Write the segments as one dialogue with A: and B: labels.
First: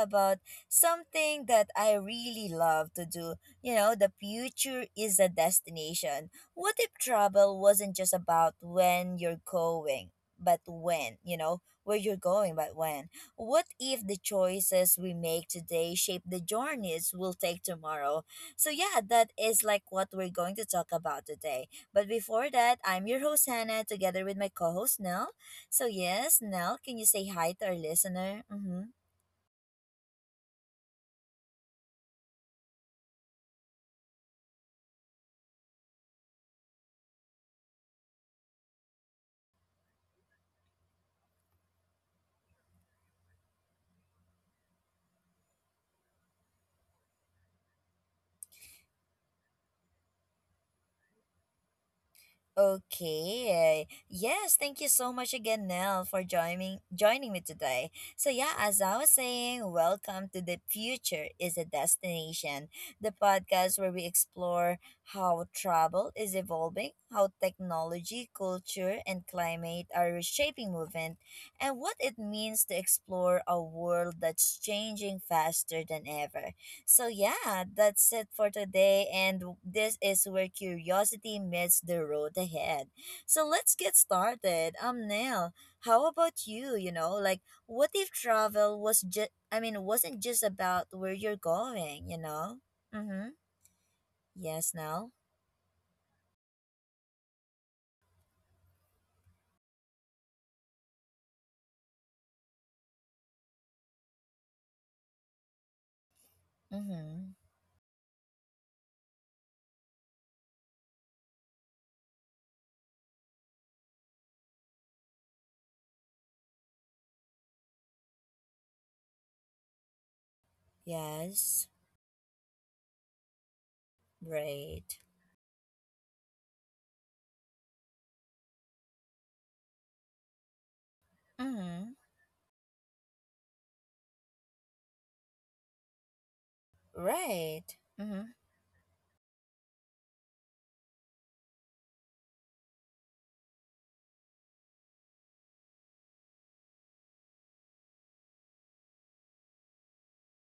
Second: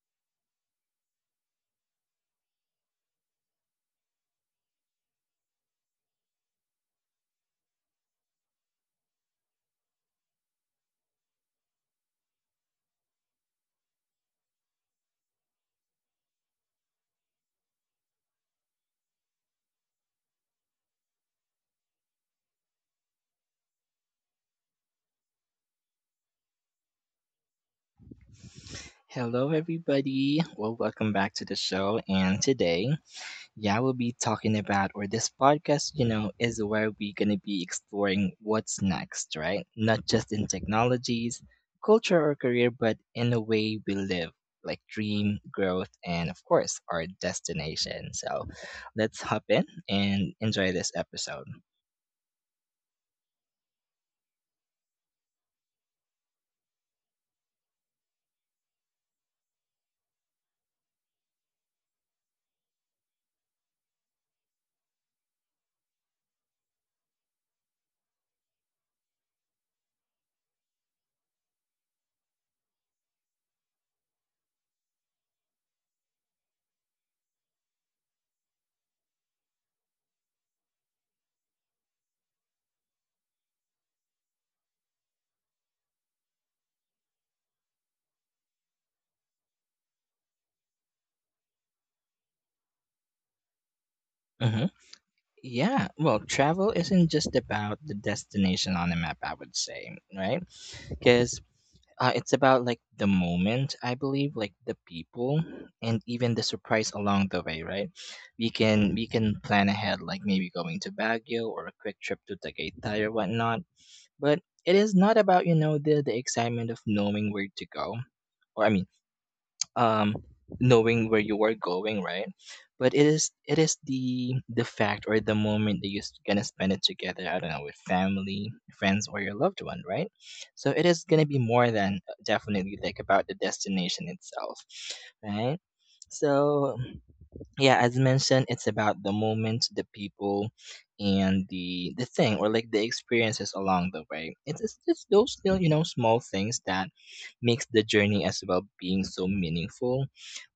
A: about something that I really love to do. You know, the future is a destination. What if travel wasn't just about when you're going, but when, where you're going, but when? What if the choices we make today shape the journeys we'll take tomorrow? That is what we're going to talk about today. But before that, I'm your host, Hannah, together with my co host, Nell. So, yes, Nell, can you say hi to our listener? Mm hmm.
B: Hello, everybody. Well, welcome back to the show. And today, yeah, we'll be talking about, or this podcast, is where we're going to be exploring what's next, right? Not just in technologies, culture, or career, but in the way we live, like dream, growth, and of course, our destination. So let's hop in and enjoy this episode.
A: Okay. Yes, thank you so much again, Nell, for joining me today. As I was saying, welcome to The Future Is a Destination, the podcast where we explore how travel is evolving, how technology, culture, and climate are reshaping movement, and what it means to explore a world that's changing faster than ever. That's it for today and this is where curiosity meets the road ahead. So let's get started. Nail, how about you, you know? Like what if travel wasn't just about where you're going, you know? Mhm.
B: Mm-hmm.
A: Yes, Nell.
B: Yeah, well, travel isn't just about the destination on a map, I would say, right? Because it's about like the moment, I believe, like the people, and even the surprise along the
A: Mhm.
B: way, right? We can plan ahead, like maybe going to Baguio or a quick trip to Tagaytay or whatnot. But it is not about the excitement of knowing where to go, or I mean, um, knowing where you are
A: Yes.
B: going, right? But it is the fact
A: Right.
B: or the moment that you're gonna spend it together. I don't know, with family, friends, or your loved one, right? So it is gonna be more than,
A: Mhm.
B: definitely, like about the destination itself, right? So yeah,
A: Right.
B: as
A: Mhm.
B: mentioned, it's about the moment, the people, and the thing, or like the experiences along the way. It's those little, small things that makes the journey as well being so meaningful.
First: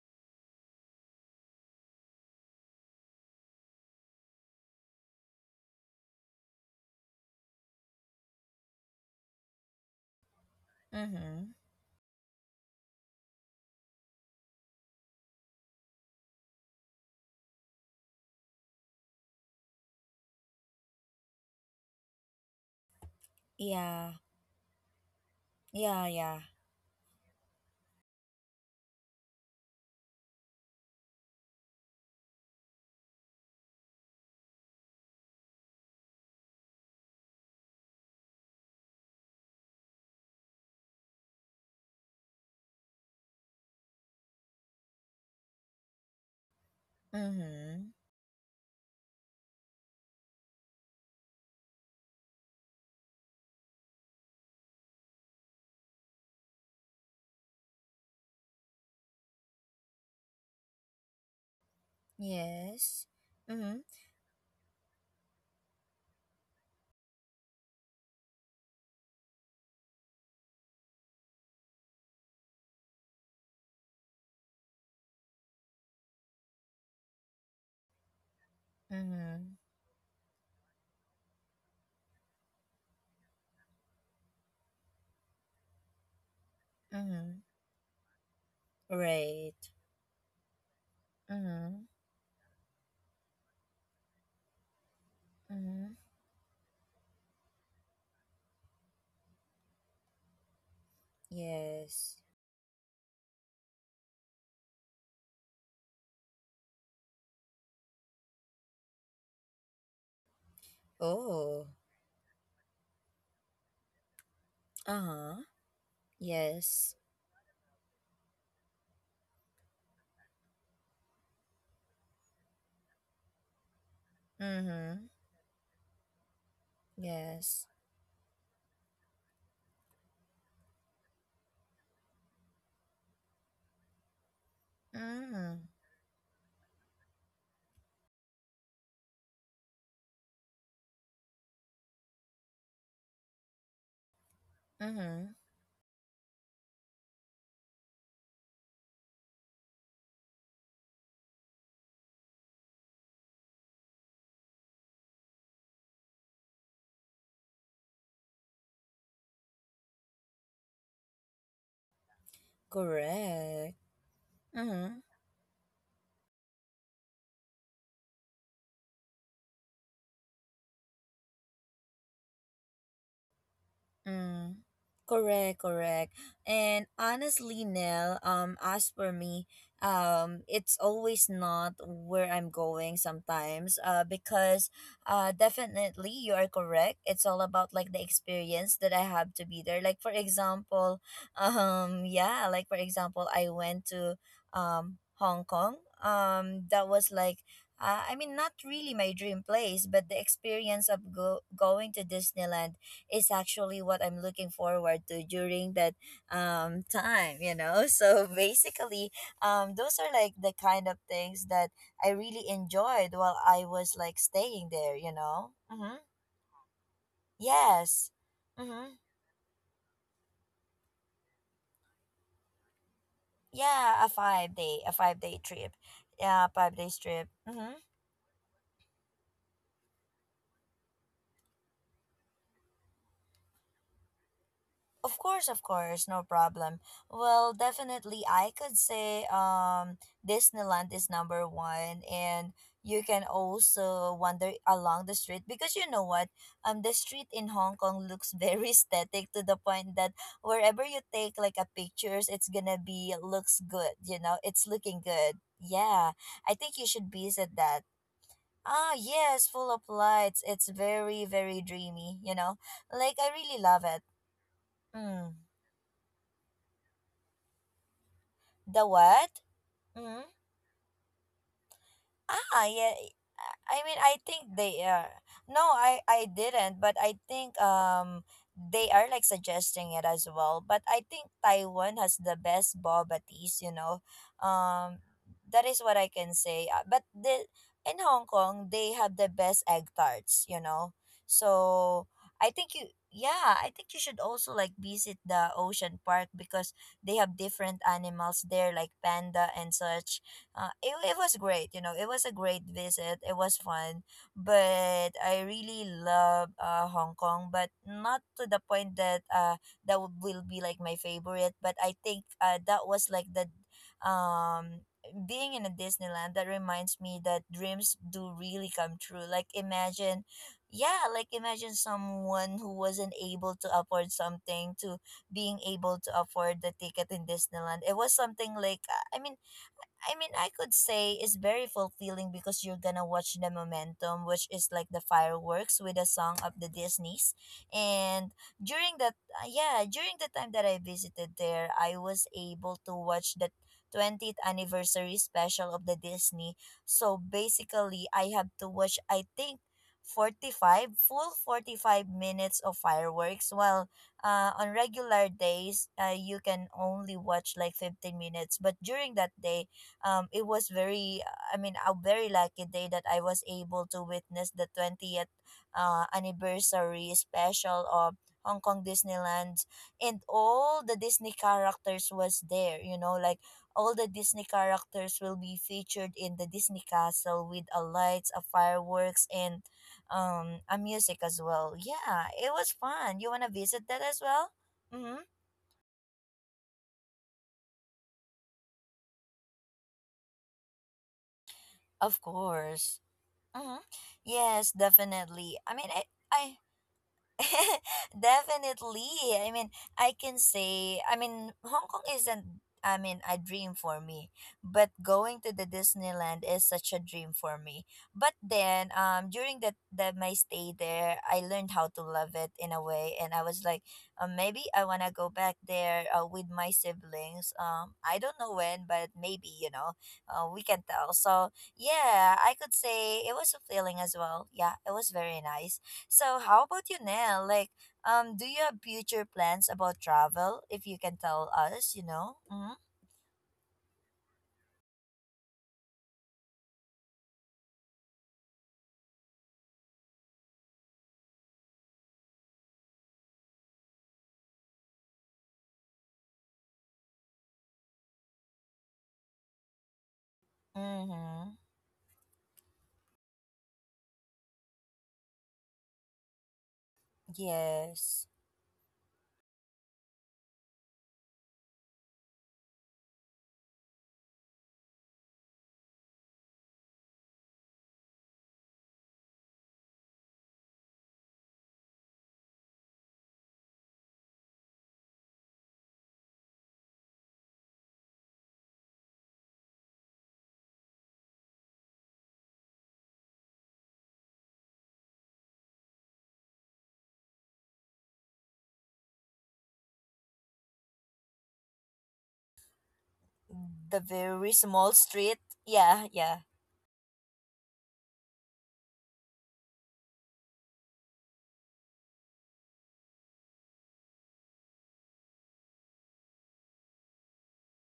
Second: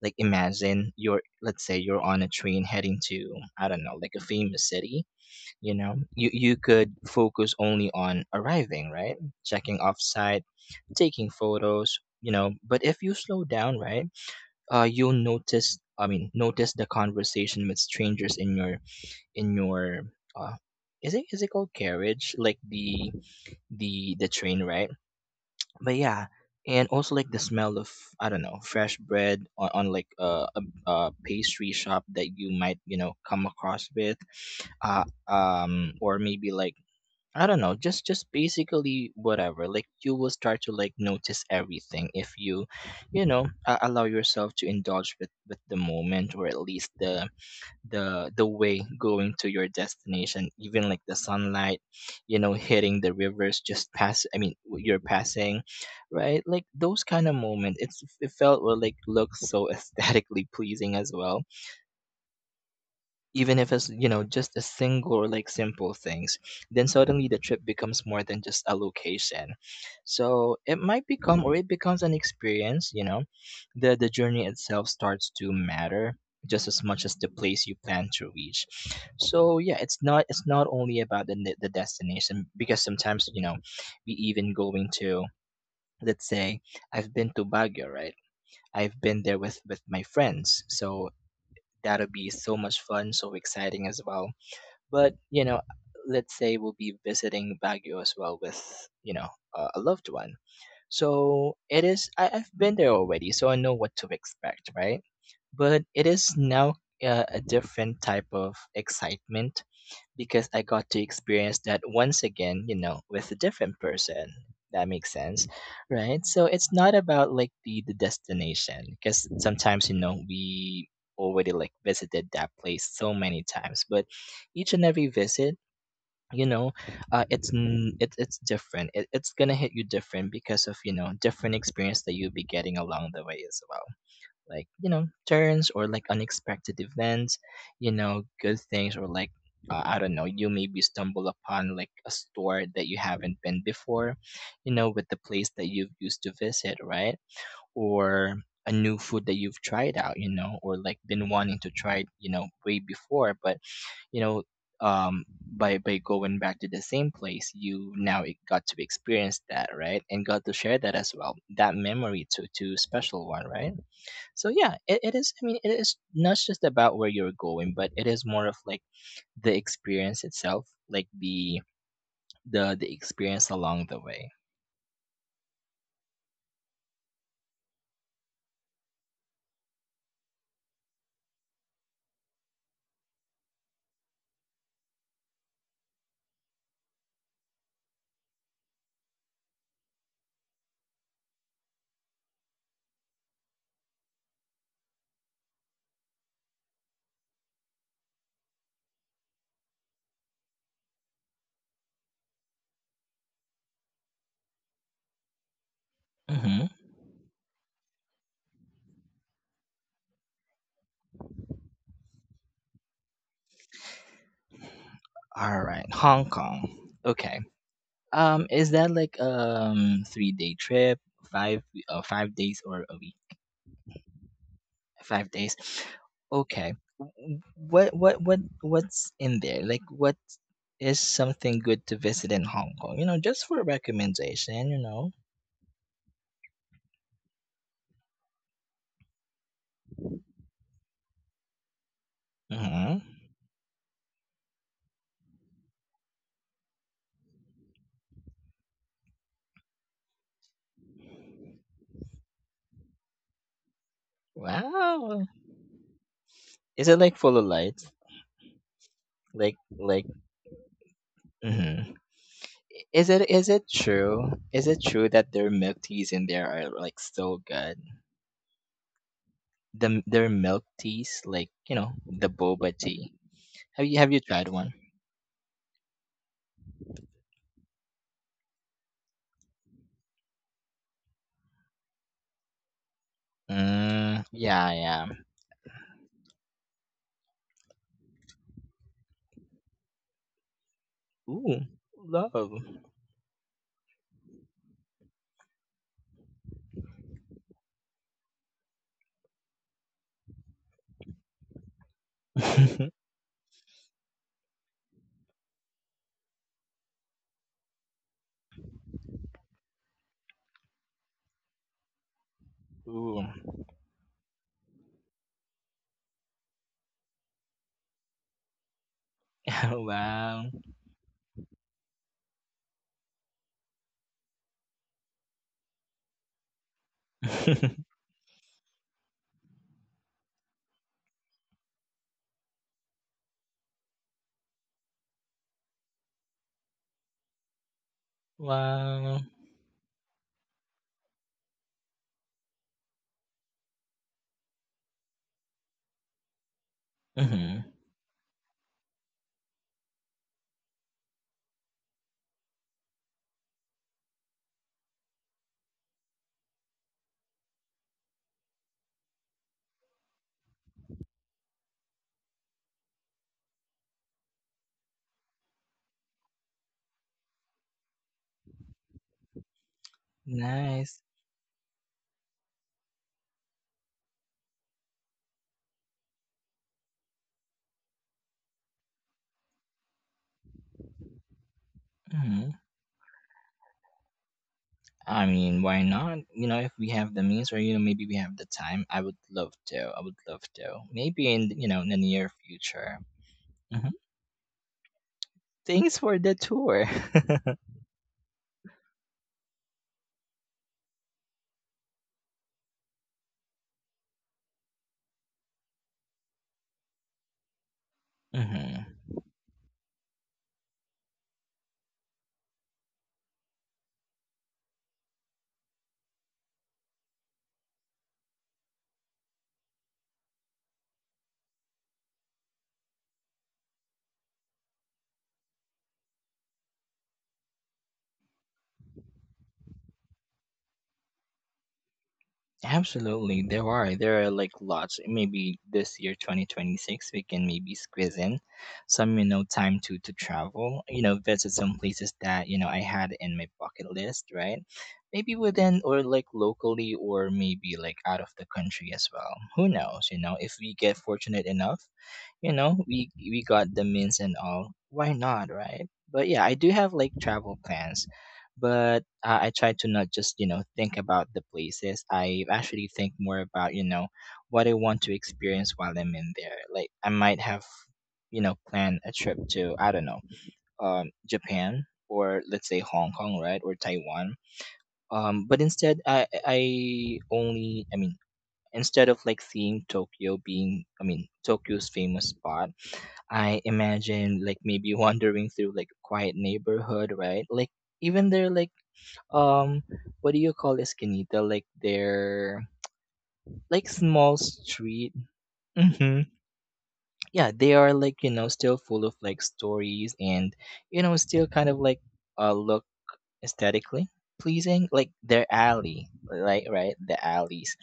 B: Like, imagine you're, let's say you're on a train heading to, I don't know, like a famous city. You know, you could focus only on arriving, right? Checking off site, taking
A: Mhm.
B: photos, you know. But if you slow down, right, you'll notice I mean notice the conversation with strangers in your in your uh, is it called carriage, like the
A: Yeah.
B: train, right? But
A: Yeah,
B: yeah,
A: yeah.
B: and also like the smell of, I don't know, fresh bread on like, a pastry shop that you might, you know, come across with. Or maybe, like, I don't know, just basically whatever. Like, you will start to like notice everything if you allow yourself to indulge with the moment, or at least the
A: Mhm.
B: way going to your destination. Even like the sunlight, hitting the rivers just pass. I mean, you're passing, right? Like, those kind of moments. It felt or like looks so aesthetically pleasing as well,
A: Yes.
B: even if
A: Mhm.
B: it's just a single or like simple things. Then suddenly the trip becomes more than just a location, so it might become, or it becomes, an experience. The journey itself starts to matter just as much as the place you plan to reach.
A: Mhm.
B: So yeah, it's not only about the destination, because sometimes, you know, we, even going to, let's say, I've
A: Mm-hmm.
B: been to Baguio, right? I've been there
A: Right.
B: with my friends, so
A: Mm-hmm.
B: that'll be so much fun, so exciting as well. But,
A: Mm-hmm.
B: let's say we'll be visiting Baguio as well with, you know, a loved one. So it is,
A: Yes.
B: I've been there already, so I know what to expect, right? But it is now, a different type of excitement, because I got to experience
A: Oh.
B: that once again, with a different person. That makes
A: Uh-huh.
B: sense, right? So it's
A: Yes.
B: not about like the destination, because sometimes, you know, we already, like, visited that place so many times. But each and
A: Mm-hmm.
B: every visit, you know, it's
A: Yes.
B: n- it, it's different. It's gonna hit you different, because of, you know, different experience that you'll be getting along the way as well. Like, you know,
A: Mm-hmm.
B: turns, or like unexpected events, you know, good things, or like, I don't know, you maybe stumble upon like a store that you haven't been before, you know, with the
A: Mm-hmm.
B: place that you've used to visit, right? Or, a new food that you've tried out, you know, or like, been wanting to try, you know, way before. But, you know, um by going back to the same place, you now got to experience that, right, and got to share that as well, that memory, to a special one, right?
A: Correct.
B: So yeah,
A: Mm-hmm.
B: it is, I mean, it is not just about where you're going, but it is more of like the experience itself, like the experience along the way.
A: Mm, correct, correct. And honestly, Nell, as for me, it's always not where I'm going sometimes. Because definitely you are correct. It's all about the experience that I have to be there. Like for example, yeah, like for example, I went to Hong Kong. That was like I mean, not really my dream place, but the experience of going to Disneyland is actually what I'm looking forward to during that
B: Mhm.
A: time, you know? So basically, those are the kind of things that I really enjoyed while I was staying there, you know?
B: All right,
A: Mm-hmm.
B: Hong Kong. Okay.
A: Yes.
B: Is
A: Mm-hmm.
B: that like, 3-day trip, 5 5 days, or a week?
A: Yeah, a 5 day, a five
B: 5
A: day
B: days.
A: trip. Yeah, five
B: Okay.
A: days trip. Mm-hmm.
B: What's in there? Like, what is something good to visit in Hong Kong? Just for a recommendation.
A: Of course, no problem. Well, definitely, I could say Disneyland is number one, and you
B: Mhm.
A: can also wander along the street because you know what, the street in Hong Kong looks very static to the point that wherever you take a pictures, it's gonna be looks good. You know, it's looking
B: Wow.
A: good. Yeah, I think
B: Is
A: you
B: it
A: should
B: like full of
A: visit that.
B: lights?
A: Ah, yes,
B: Like
A: full of
B: like
A: lights. It's very, very
B: mhm.
A: dreamy. You know, like I
B: Is
A: really
B: it
A: love it.
B: true? Is it true that
A: Mm.
B: their milk teas in there are like so good?
A: The what?
B: The
A: Mm-hmm.
B: their milk teas, like, you know, the
A: Ah,
B: boba
A: yeah.
B: tea. Have
A: I
B: you
A: think
B: tried one?
A: they are. No, I didn't, but I think they are suggesting it as well. But I think Taiwan has the best boba teas, you know.
B: Mm, yeah,
A: Um,
B: yeah.
A: that is what I can say. But the in Hong Kong, they have the best egg tarts, you know.
B: Ooh,
A: So I
B: love.
A: think you. Yeah, I think you should also visit the ocean park because they have different animals there like panda and such. It was great, you know, it was a great visit, it was fun, but I really love Hong Kong, but not to the point that will be like my favorite. But I think that was like
B: Ooh.
A: the um being in a Disneyland that reminds me that dreams do really come true. Like imagine,
B: Wow.
A: yeah, like imagine someone who wasn't able to afford something to being able to afford the ticket in Disneyland. It was something like, i mean I mean, I could say it's very fulfilling because you're gonna watch the momentum, which is like the fireworks with the song of the Disney's. And during that,
B: Wow.
A: yeah, during the time that I visited there, I was able to watch the 20th anniversary special of the Disney. So
B: Mhm.
A: basically, I have to watch, I think, 45 minutes of fireworks, while on regular days you can only watch like 15 minutes, but during that day it was very, a very lucky day that I was able to witness the 20th anniversary special of Hong Kong Disneyland. And all the
B: Nice.
A: Disney characters was there, you know, like all the Disney characters will be featured in the Disney castle with a lights, a fireworks, and a music as well. Yeah, it
B: Mhm.
A: was fun. You want to visit that as well? Mm-hmm.
B: I mean, why not? You know, if we have the means, or, maybe we have the time. I would love to. I would love to. Maybe, in you know in the
A: Of
B: near
A: course.
B: future.
A: Mm-hmm.
B: Hmm.
A: yes definitely I mean
B: Thanks for the
A: I
B: tour.
A: Definitely. I mean, I mean, Hong Kong isn't, I mean, a dream for me, but going to the Disneyland is such a dream for me. But then,
B: Hmm.
A: during that my stay there, I learned how to love it in a way, and I was like, maybe I wanna go back there with my siblings. I don't know when, but maybe you know, we can tell. So yeah, I could say it was fulfilling as well. Yeah, it was very nice. So how about you, Nell? Like, do you have future plans about travel? If you can tell us, you know. Mm-hmm.
B: Absolutely, there are. There are like lots. Maybe this year, 2026, we can maybe squeeze in some, time to travel, visit some places that, I had in my bucket list, right? Maybe within, or like locally, or maybe like out of the country as well. Who knows, you know? If we get fortunate
A: Mm-hmm.
B: enough, we got the means and all, why not, right? But yeah, I do have like travel plans.
A: Yes.
B: But, I try to not just, think about the places. I actually think more about, what I want to experience while I'm in there. Like, I might have, planned a trip to, I don't know, Japan, or let's say Hong Kong, right, or Taiwan. But instead, I only I mean instead of like seeing Tokyo, being I mean Tokyo's famous spot. I imagine, like, maybe wandering through like a quiet neighborhood, right? Like, even there, like, um what do you call esquinita, like, they're like
A: The
B: small
A: very small
B: street.
A: street. Yeah.
B: Hmm.
A: Yeah.
B: Yeah, they are, like, you know, still full of like stories, and, you know, still kind of like, look aesthetically pleasing, like their alley, like, right, the alleys,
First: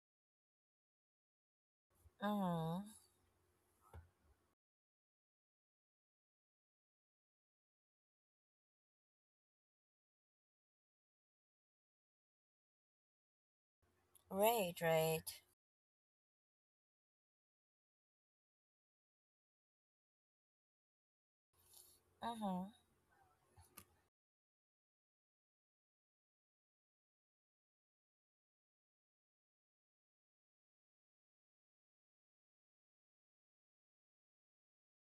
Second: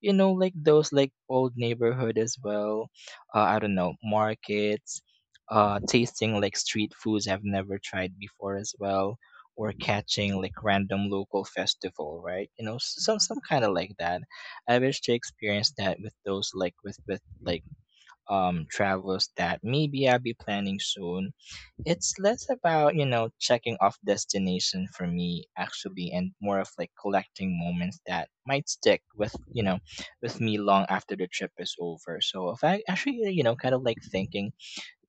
B: you know, like those, like, old neighborhood as
A: Mm-hmm.
B: well. I don't know, markets, tasting like street foods I've never tried before as well. Or catching like random local festival, right? You know, some kind of like that.
A: Right.
B: I wish to
A: Right.
B: experience that with those, like, with like, travels that maybe I'll be planning soon. It's less
A: Mm-hmm.
B: about, checking off destination for me actually, and more of like collecting moments that might stick with, with me long after the trip is over. So if I actually, kind of like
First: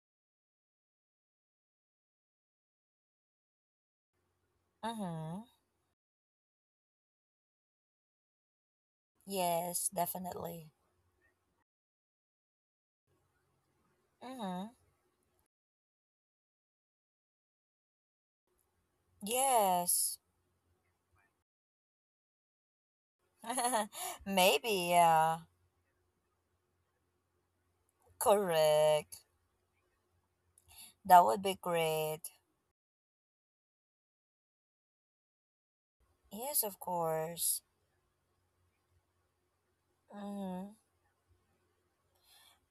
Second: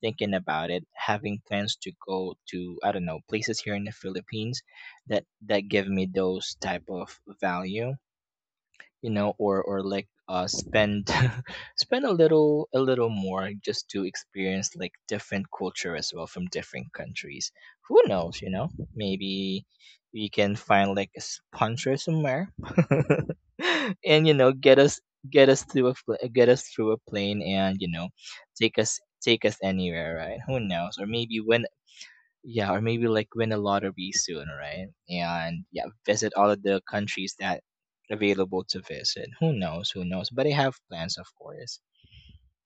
B: thinking about it, having plans to go to, I don't know, places here in the Philippines that
A: Mm-hmm.
B: give me those type of value. You know, or
A: Yes.
B: like,
A: Definitely.
B: spend spend a little more just to
A: Mm-hmm.
B: experience like different culture as well from different countries. Who knows, you know? Maybe
A: Yes.
B: we can find like a sponsor somewhere and, you know,
A: Maybe. Yeah.
B: get us through a fl- get us through a plane, and, you know,
A: Correct.
B: take us anywhere, right? Who knows? Or
A: That
B: maybe
A: would be
B: when,
A: great.
B: yeah, or maybe like win a lottery soon, right? And yeah, visit all
A: Yes.
B: of
A: Of
B: the countries
A: course.
B: that available to visit. Who knows? Who knows? But I
A: Mm-hmm.
B: have plans, of course.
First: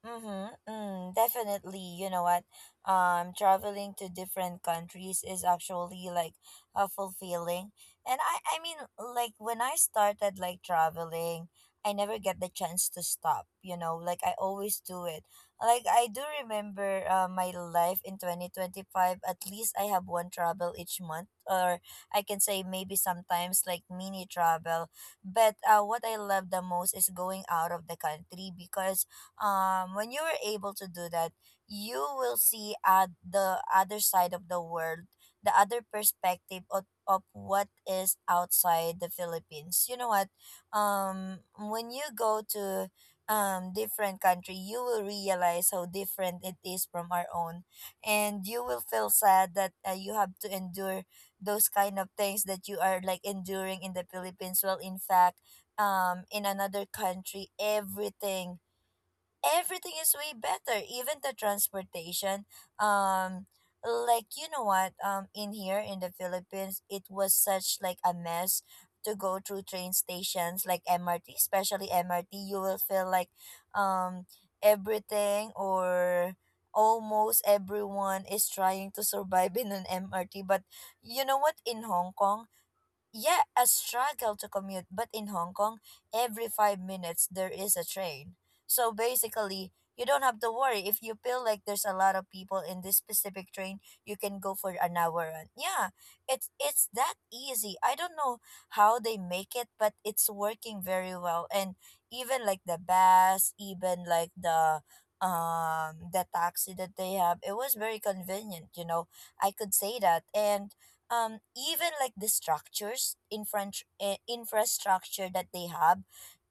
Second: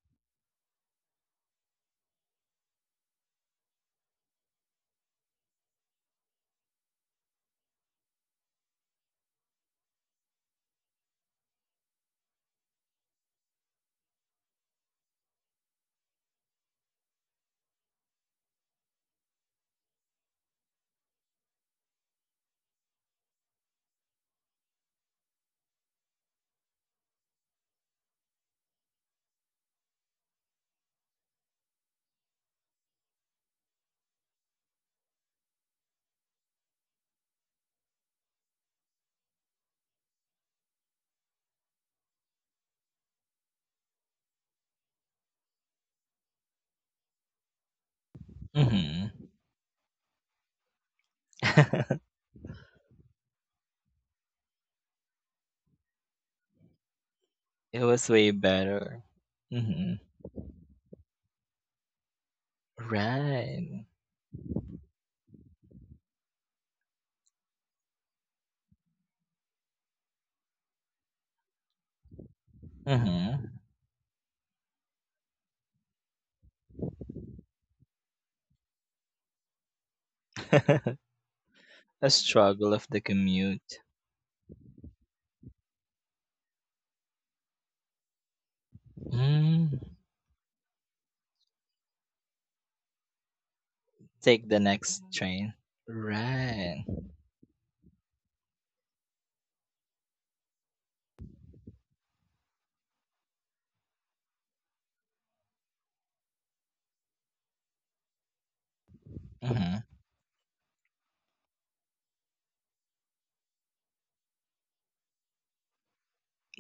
A: Mm-hmm, mm, definitely. You know what? Traveling to different countries is actually like fulfilling. I mean, like when I started like traveling, I never get the chance to stop. You know, like I always do it. Like I do remember my life in 2025, at least I have one travel each month, or I can say maybe sometimes like mini travel. But what I love the most is going out of the country, because when you were able to do that, you will see at the other side of the world, the other perspective of what is outside the Philippines. You know what, when you go to different country, you will realize how different it is from our own, and you will feel
B: Hmm.
A: sad that you have to endure those kind of things that you are like enduring in the Philippines. Well, in fact, in another country,
B: It was way better.
A: everything
B: Hmm.
A: is way better, even the transportation. um
B: Right.
A: like, you know what, in here in the Philippines, it was such like a mess to go through train stations like MRT, especially MRT, you will feel like
B: Hmm.
A: um everything or almost everyone is trying to survive in an MRT. But you know what, in
B: A
A: Hong Kong,
B: struggle of the
A: yeah, a
B: commute.
A: struggle to commute, but in Hong Kong, every 5 minutes there is a train. So basically,
B: Mm.
A: you don't have to worry. If you feel like there's a lot of people in this specific train, you can
B: Take
A: go
B: the
A: for an
B: next
A: hour, and
B: train.
A: yeah,
B: Right.
A: it's that easy. I don't know how they make it, but it's working very well. And even like the bus, even like the taxi that they have, it was very convenient, you know. I could
B: Hmm.
A: say that. And even like the structures infrastructure that they have,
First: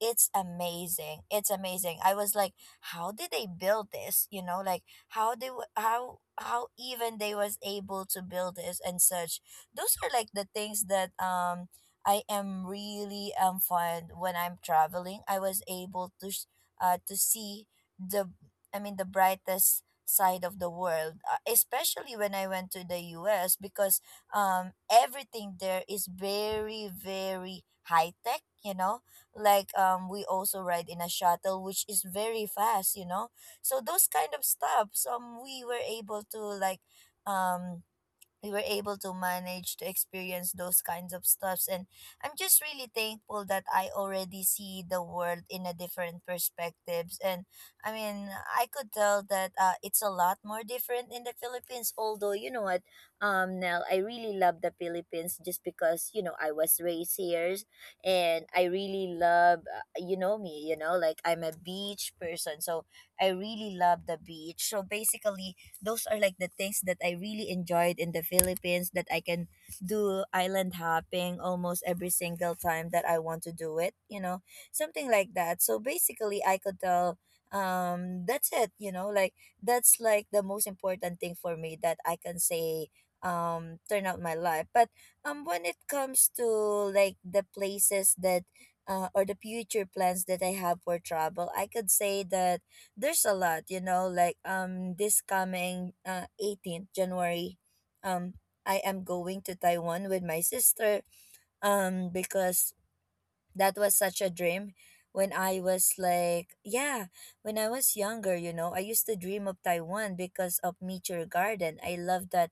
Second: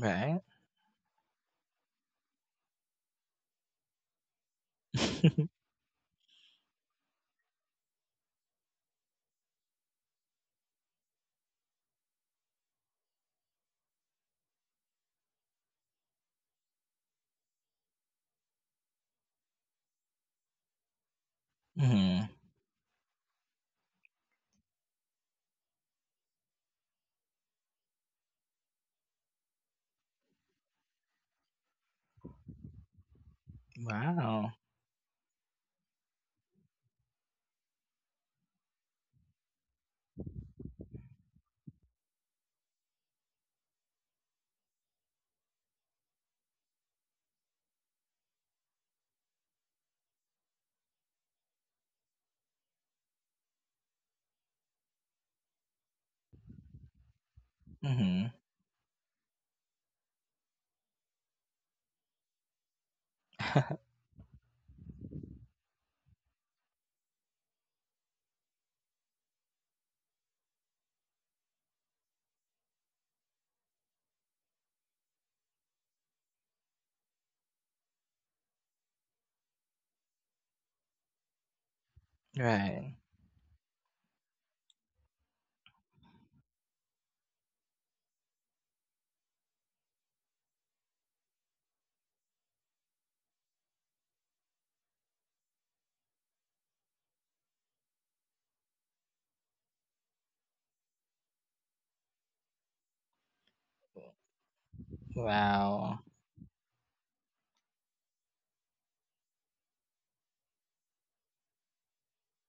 A: it's amazing. It's amazing. I was like, how did they build this, you know, like how even they was able to build this and such. Those are like the things that I am really fond when I'm traveling. I was able to to see the the brightest side of the world, especially when
B: Hmm.
A: I went to the US, because everything there is very very high tech, you know, like we also ride in a shuttle which is very fast, you know. So those kind of
B: Wow.
A: stuff. So we were able to um we were able to manage to experience those kinds of stuffs. And I'm just really thankful that I already see the world in a different perspectives. And i mean I could tell that it's a lot more different in the Philippines. Although you know what, Nell, I really love the Philippines, just because you know I was raised here,
B: Hmm.
A: and I really love you know me, you know like I'm a beach person, so I really love the beach. So basically, those are like the things that I really enjoyed in the Philippines, that I can do island hopping almost every single time that I want to do it, you know, something like that. So basically, I could tell, that's it, you know, like that's like the most important thing for me that I can say,
B: Right.
A: turn out my life. But when it comes to like the places that, or the future plans that I have for travel, I could say that there's a lot, you know, like this coming 18th January, um I am going to Taiwan with my sister, because that was such a dream. When I was
B: Wow.
A: like, yeah, when I was younger, you know, I used to dream of Taiwan because of Meteor Garden. I love that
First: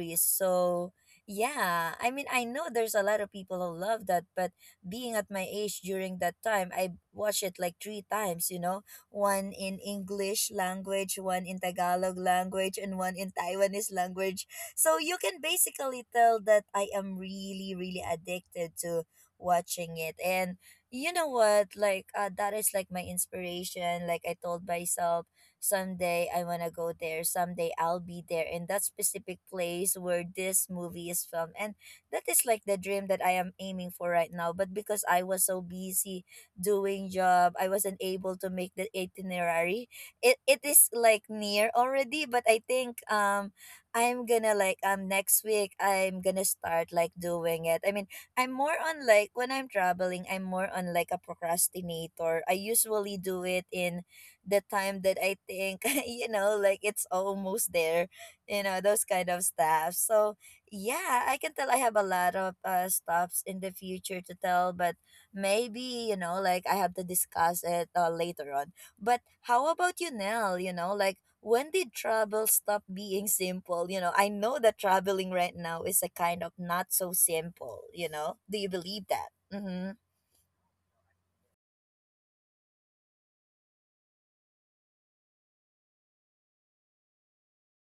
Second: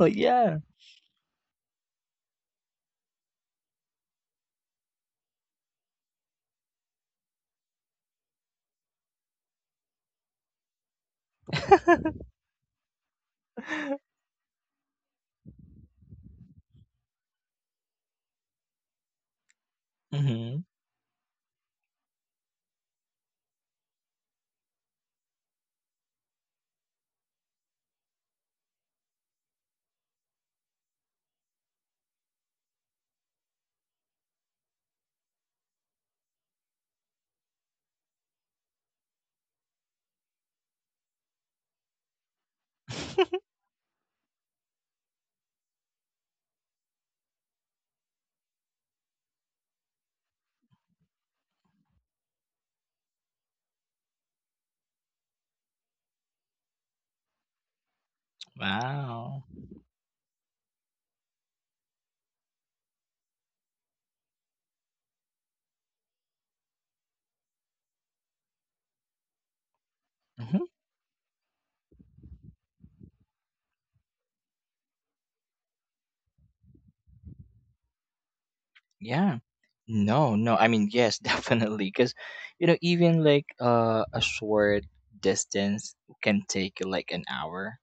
B: Oh yeah.
A: So, yeah, I mean, I know there's a lot of people who love that, but being at my age during that time, I watched it like three times, you know, one in English language, one in Tagalog language, and one in Taiwanese language. So, you can basically tell that I am really, really addicted to watching it. And
B: Hmm.
A: you know what? Like that is like my inspiration. Like I told myself, someday I wanna go there. Someday I'll be there in that specific place where this movie is filmed. And that is like the dream that I am aiming for right now. But because I was so busy doing job, I wasn't able to make the itinerary. It is like near already, but I think, I'm gonna like, next week I'm gonna start like doing it. I mean, I'm more on like when I'm traveling, I'm more on like a procrastinator. I usually do it in the time that I think, you know, like it's almost there, you know, those kind of
B: Wow.
A: stuff. So, yeah, I can tell I have a lot of stops in the future to tell, but maybe, you know, like I have to discuss it later on. But how about you, Nell? You
B: Hmm.
A: know, like when did travel stop being simple? You know, I know that traveling right now is a kind of not so simple, you know? Do you believe that?
B: Yeah.
A: Mm-hmm.
B: No, no. I mean, yes, definitely. Because, even like, a short distance can take like an hour.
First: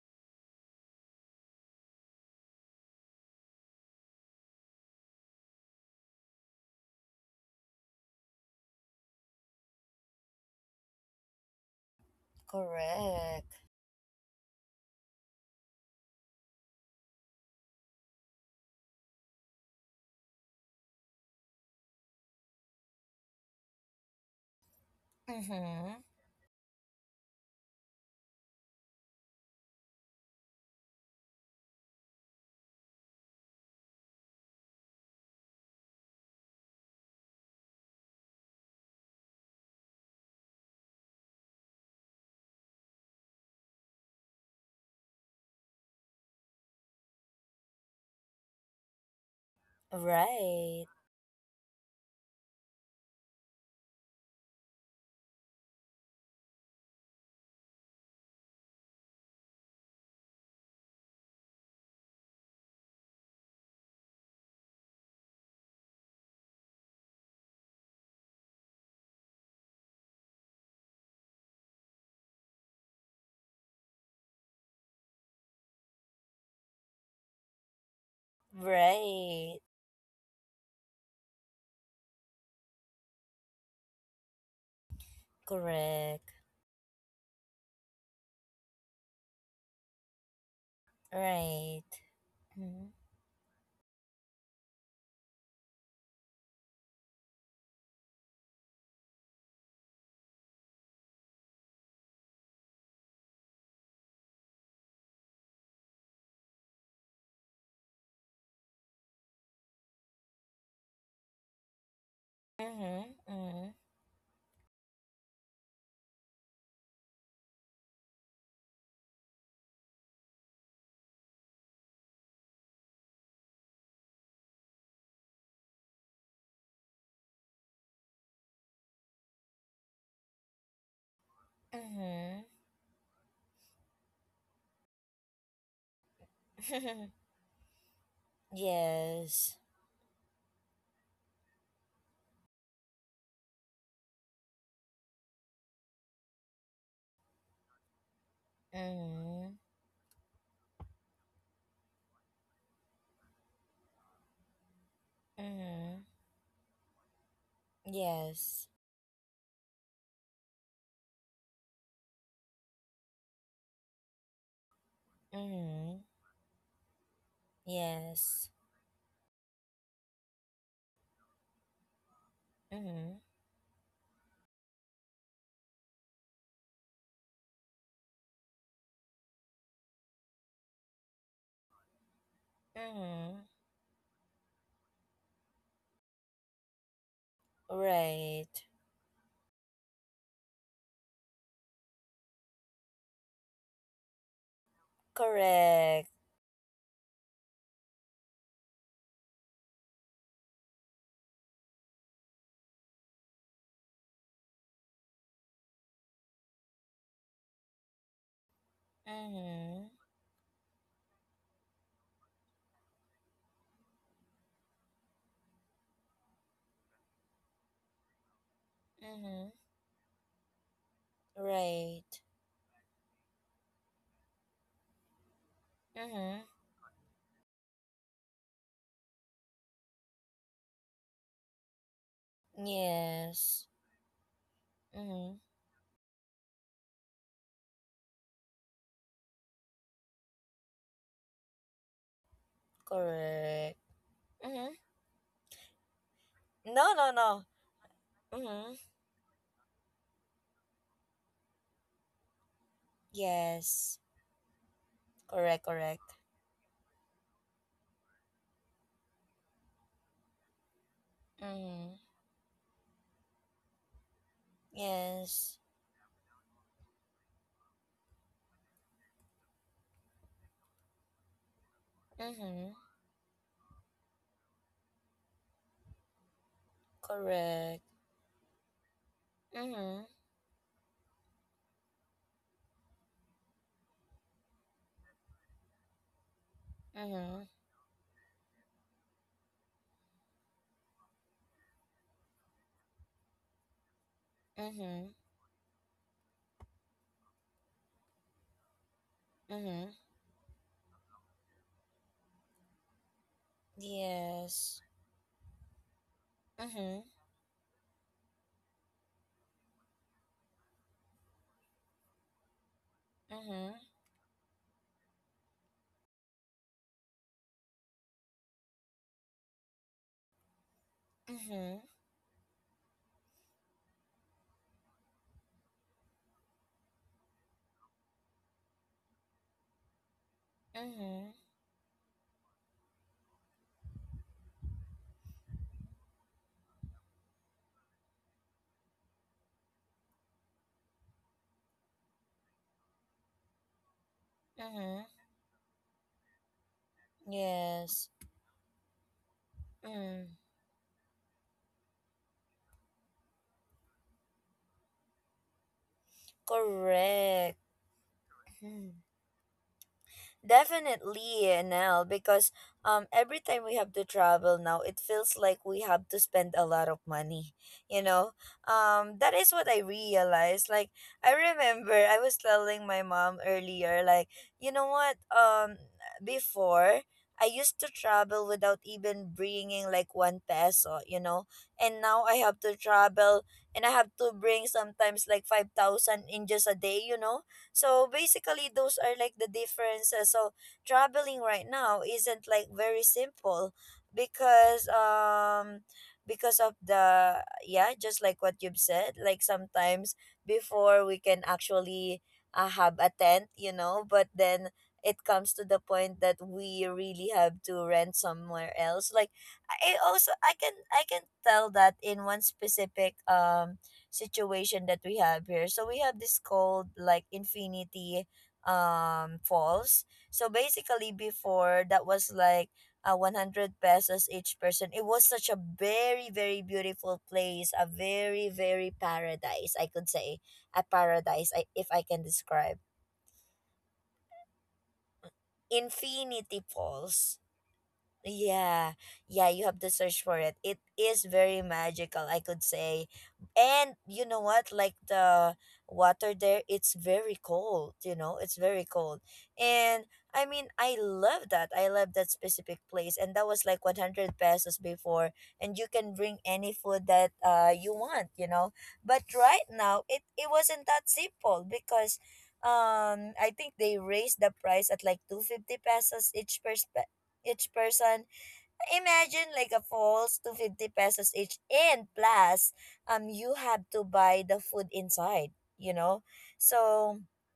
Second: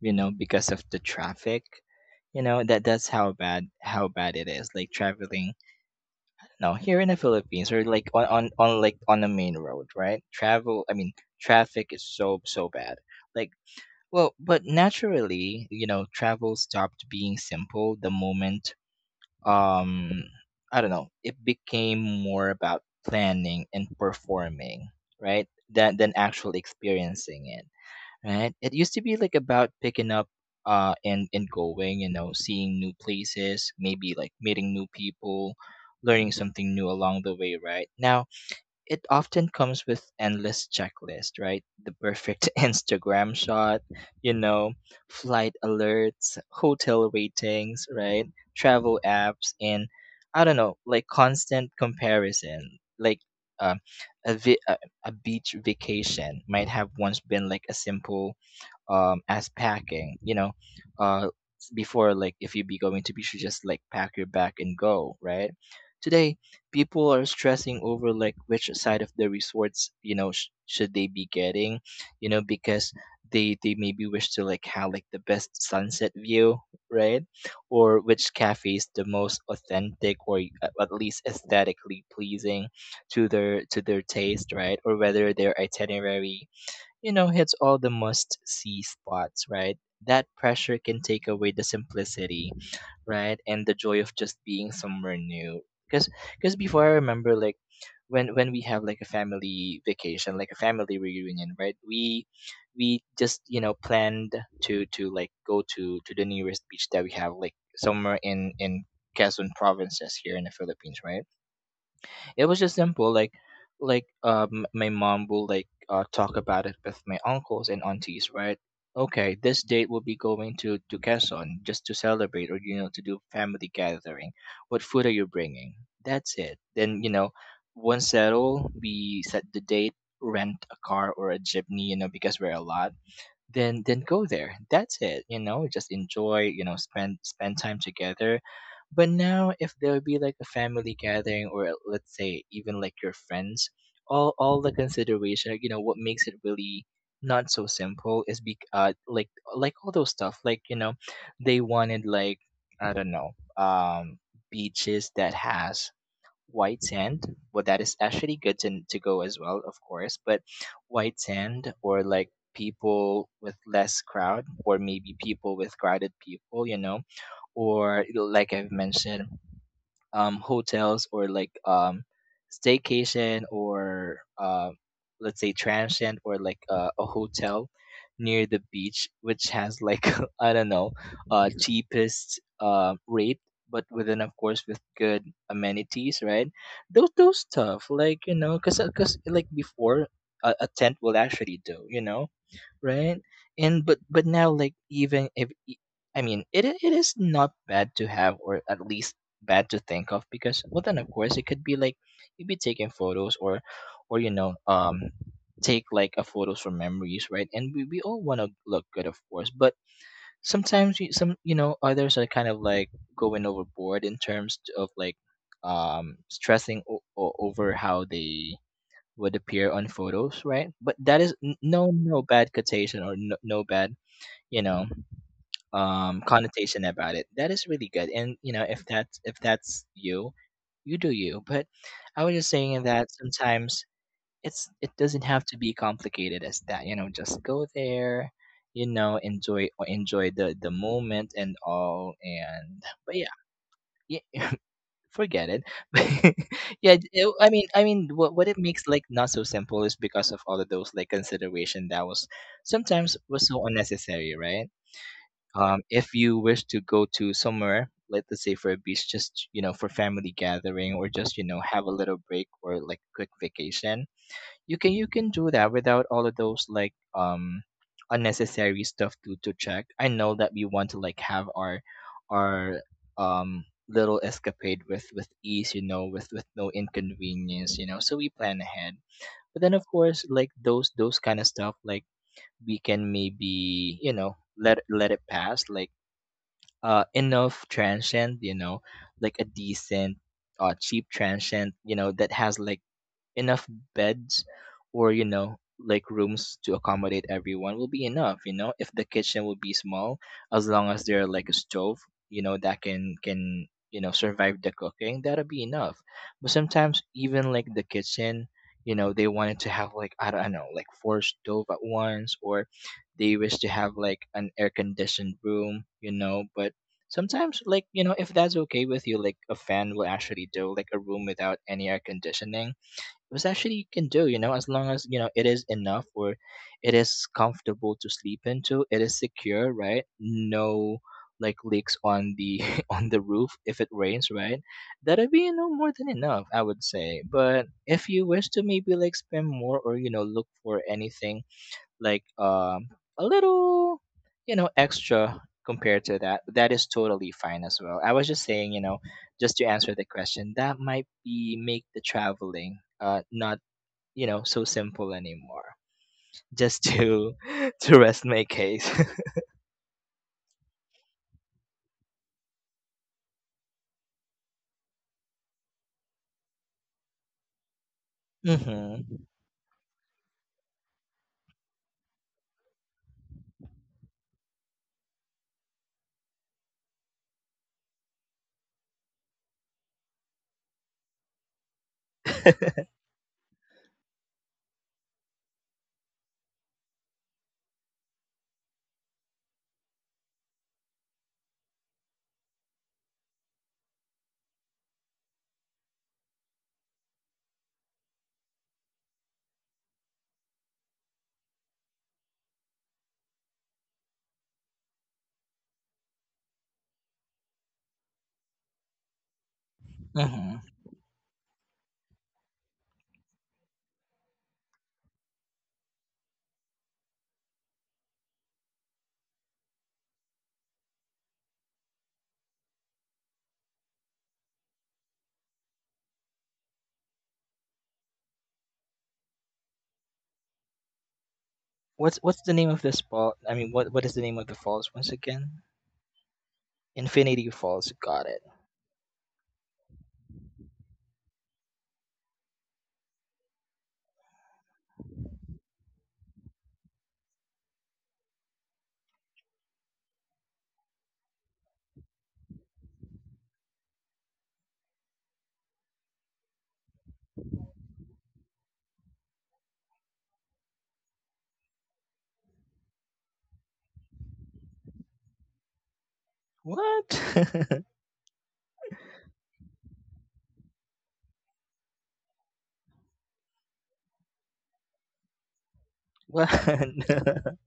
B: You know, because of the traffic. You know that that's how bad it is. Like, traveling. No, here in the Philippines, or like on like on the main road, right? Travel. I mean, traffic is so bad. Like,
A: Correct.
B: Well, but naturally, you know, travel stopped being simple the moment, um I don't know, it became more about planning and performing, right? Than
A: Mm-hmm.
B: actual experiencing it, right? It used to be like about picking up, and going, you know, seeing new places, maybe like meeting new people, learning something new along the way, right? Now it often comes with endless checklist, right? The perfect Instagram shot, you know, flight alerts, hotel ratings, right? Travel apps, and I don't know,
A: Right.
B: like constant comparison. Like um, a, vi- a beach vacation might have once been like a simple as packing uh before, like, if you be going to beach, you just like pack your bag and go, right? Today, people are stressing over, like, which side of the resorts, should they be getting, because they maybe wish to, like, have like the best sunset view, right? Or which cafe is the most
A: Right.
B: authentic, or at least aesthetically pleasing to their taste, right? Or whether their
A: Correct.
B: itinerary, hits all the must see spots, right? That pressure can take away the
A: Right.
B: simplicity,
A: Mm-hmm.
B: right? And the joy of just being somewhere new. Because because before, I remember, like, when we have like a family vacation, like a family reunion, right? We just planned to like go to the nearest beach that we have, like somewhere in Quezon provinces here in the Philippines, right? It was just simple, like
A: Mm-hmm.
B: like my mom will like talk about it with my uncles and aunties, right? Okay, this date will be going to Quezon just to celebrate, or to do family gathering. What food are you bringing? That's it. Then, once settled, we set the date, rent a car or a jeepney, because
A: Mm-hmm.
B: we're a lot. Then go there, that's it, just enjoy, spend time together. But now,
A: Yes.
B: if there would be like a family gathering or let's say, even like your friends, all the consideration, what makes it really not so simple is be like,
A: Mm-hmm.
B: all those stuff like, they wanted, like, I don't know, um beaches that has
A: Mm-hmm.
B: white sand. Well, that is actually good
A: Yes.
B: to, go as well, of course. But white sand, or like people with less crowd, or maybe people with
A: Mm-hmm.
B: crowded people, or like
A: Yes.
B: I've mentioned, hotels or like,
A: Mm-hmm.
B: staycation, or let's say, transient, or like a hotel near the beach, which has like I don't know, cheapest rate,
A: Mm-hmm.
B: but within, of course, with good amenities, right? Those stuff, like,
A: Right.
B: cause cause like before a, tent will actually do, right? And but now, like, even if
A: Correct.
B: I mean, it it is not bad to have, or at least bad to think of, because well, then of course it could be like you'd be taking photos, or or you know um take like a photos from memories, right? And we all want to look good, of course, but
A: Mm-hmm.
B: sometimes you some you know others are kind of like going overboard in terms of like stressing over how they would
A: Mm-hmm.
B: appear on photos, right? But that is no
A: Right.
B: bad quotation, or no, no bad you know
A: Mm-hmm.
B: connotation about it. That is really good, and if that's you, you do you. But I was just saying that
A: Yes.
B: sometimes it doesn't
A: Mm-hmm.
B: have to be complicated as that. Just go there, enjoy, enjoy the moment and all. And but, yeah,
A: Correct.
B: yeah,
A: Mm-hmm.
B: forget it. Yeah,
A: No, no,
B: I
A: no.
B: mean, I mean, what it
A: Mm-hmm.
B: makes like not so simple is because of all of those like consideration that was, sometimes was so
A: Yes.
B: unnecessary, right?
A: Correct, correct.
B: If you wish to go to somewhere, like, let's say for a beach, just for family gathering, or just have a
A: Mm-hmm.
B: little break, or like quick vacation, you can do
A: Yes.
B: that without all of those like unnecessary stuff to check. I know that we want to like have our
A: Mm-hmm.
B: our um little escapade with ease, with no inconvenience,
A: Correct.
B: so we plan ahead. But then of
A: Mm-hmm.
B: course, like those kind of stuff like, we can maybe, let it pass, like
A: Mm-hmm.
B: enough transient, like a decent cheap transient, that has like enough beds, or
A: Mm-hmm.
B: like rooms to accommodate everyone will be enough, if the kitchen will be
A: Mm-hmm.
B: small, as long as there like a stove, that can, survive the
A: Yes.
B: cooking, that'll be enough. But sometimes
A: Mm-hmm.
B: even like the kitchen, they wanted to have like, I don't know, like four stove at once, or they wish to
A: Mm-hmm.
B: have like an air conditioned room, but sometimes, like, if that's okay with you, like a fan will actually do, like a room without
A: Mm-hmm.
B: any air conditioning was actually you can do, as long as it is enough, or it is comfortable to sleep into, it is secure, right? No
A: Mm-hmm.
B: like leaks on the on the roof if it rains, right? That'd be, more than enough, I would say. But if you wish to maybe like spend more, or look for anything like a little
A: Mm-hmm.
B: extra compared to that, that is totally fine as well. I
A: Yes.
B: was just saying, just to answer the
A: Mm.
B: question, that might be make the traveling not, so simple anymore, just to
A: Correct.
B: to rest my case.
A: Hmm. Definitely, Nell, because every time we have to travel now, it feels like we have to spend a lot of money. You know,
B: Mm-hmm.
A: that is what I realized. Like I remember I was telling my mom earlier, like, you know what, before, I used to travel without even bringing like 1 peso, you know, and now I have to travel and I have to bring sometimes like 5,000 in just a day, you know, so basically, those are like the differences. So traveling right now isn't like very simple because um because of the, yeah, just like what you've said, like sometimes before we can actually have a tent, you know, but then it comes to the point that we really have to rent somewhere else, like I also,
B: Mm-hmm.
A: i can i can tell that in one specific situation that we have here. So we have this called like Infinity Falls. So basically before that was like 100 pesos each person. It was such a very, very beautiful place, a very, very paradise, I could say, a paradise, I, if I
B: What's
A: can
B: what's the name of
A: describe.
B: this ball? I mean, what is the name of the falls once again?
A: Infinity Falls.
B: Infinity Falls. Got it.
A: Yeah, yeah, you have to search for it. It is very magical, I could say. And you know what? Like the water there, it's very cold, it's very cold. And I mean, I love that. I love that specific place. And that was like 100 pesos before. And you can bring any food that you want, you know. But right now, it wasn't that simple because I think they raised the price at like 250 pesos each per
B: What?
A: each person. Imagine like a falls to 50 pesos each, and plus you have to buy the food inside, you know?
B: What?
A: So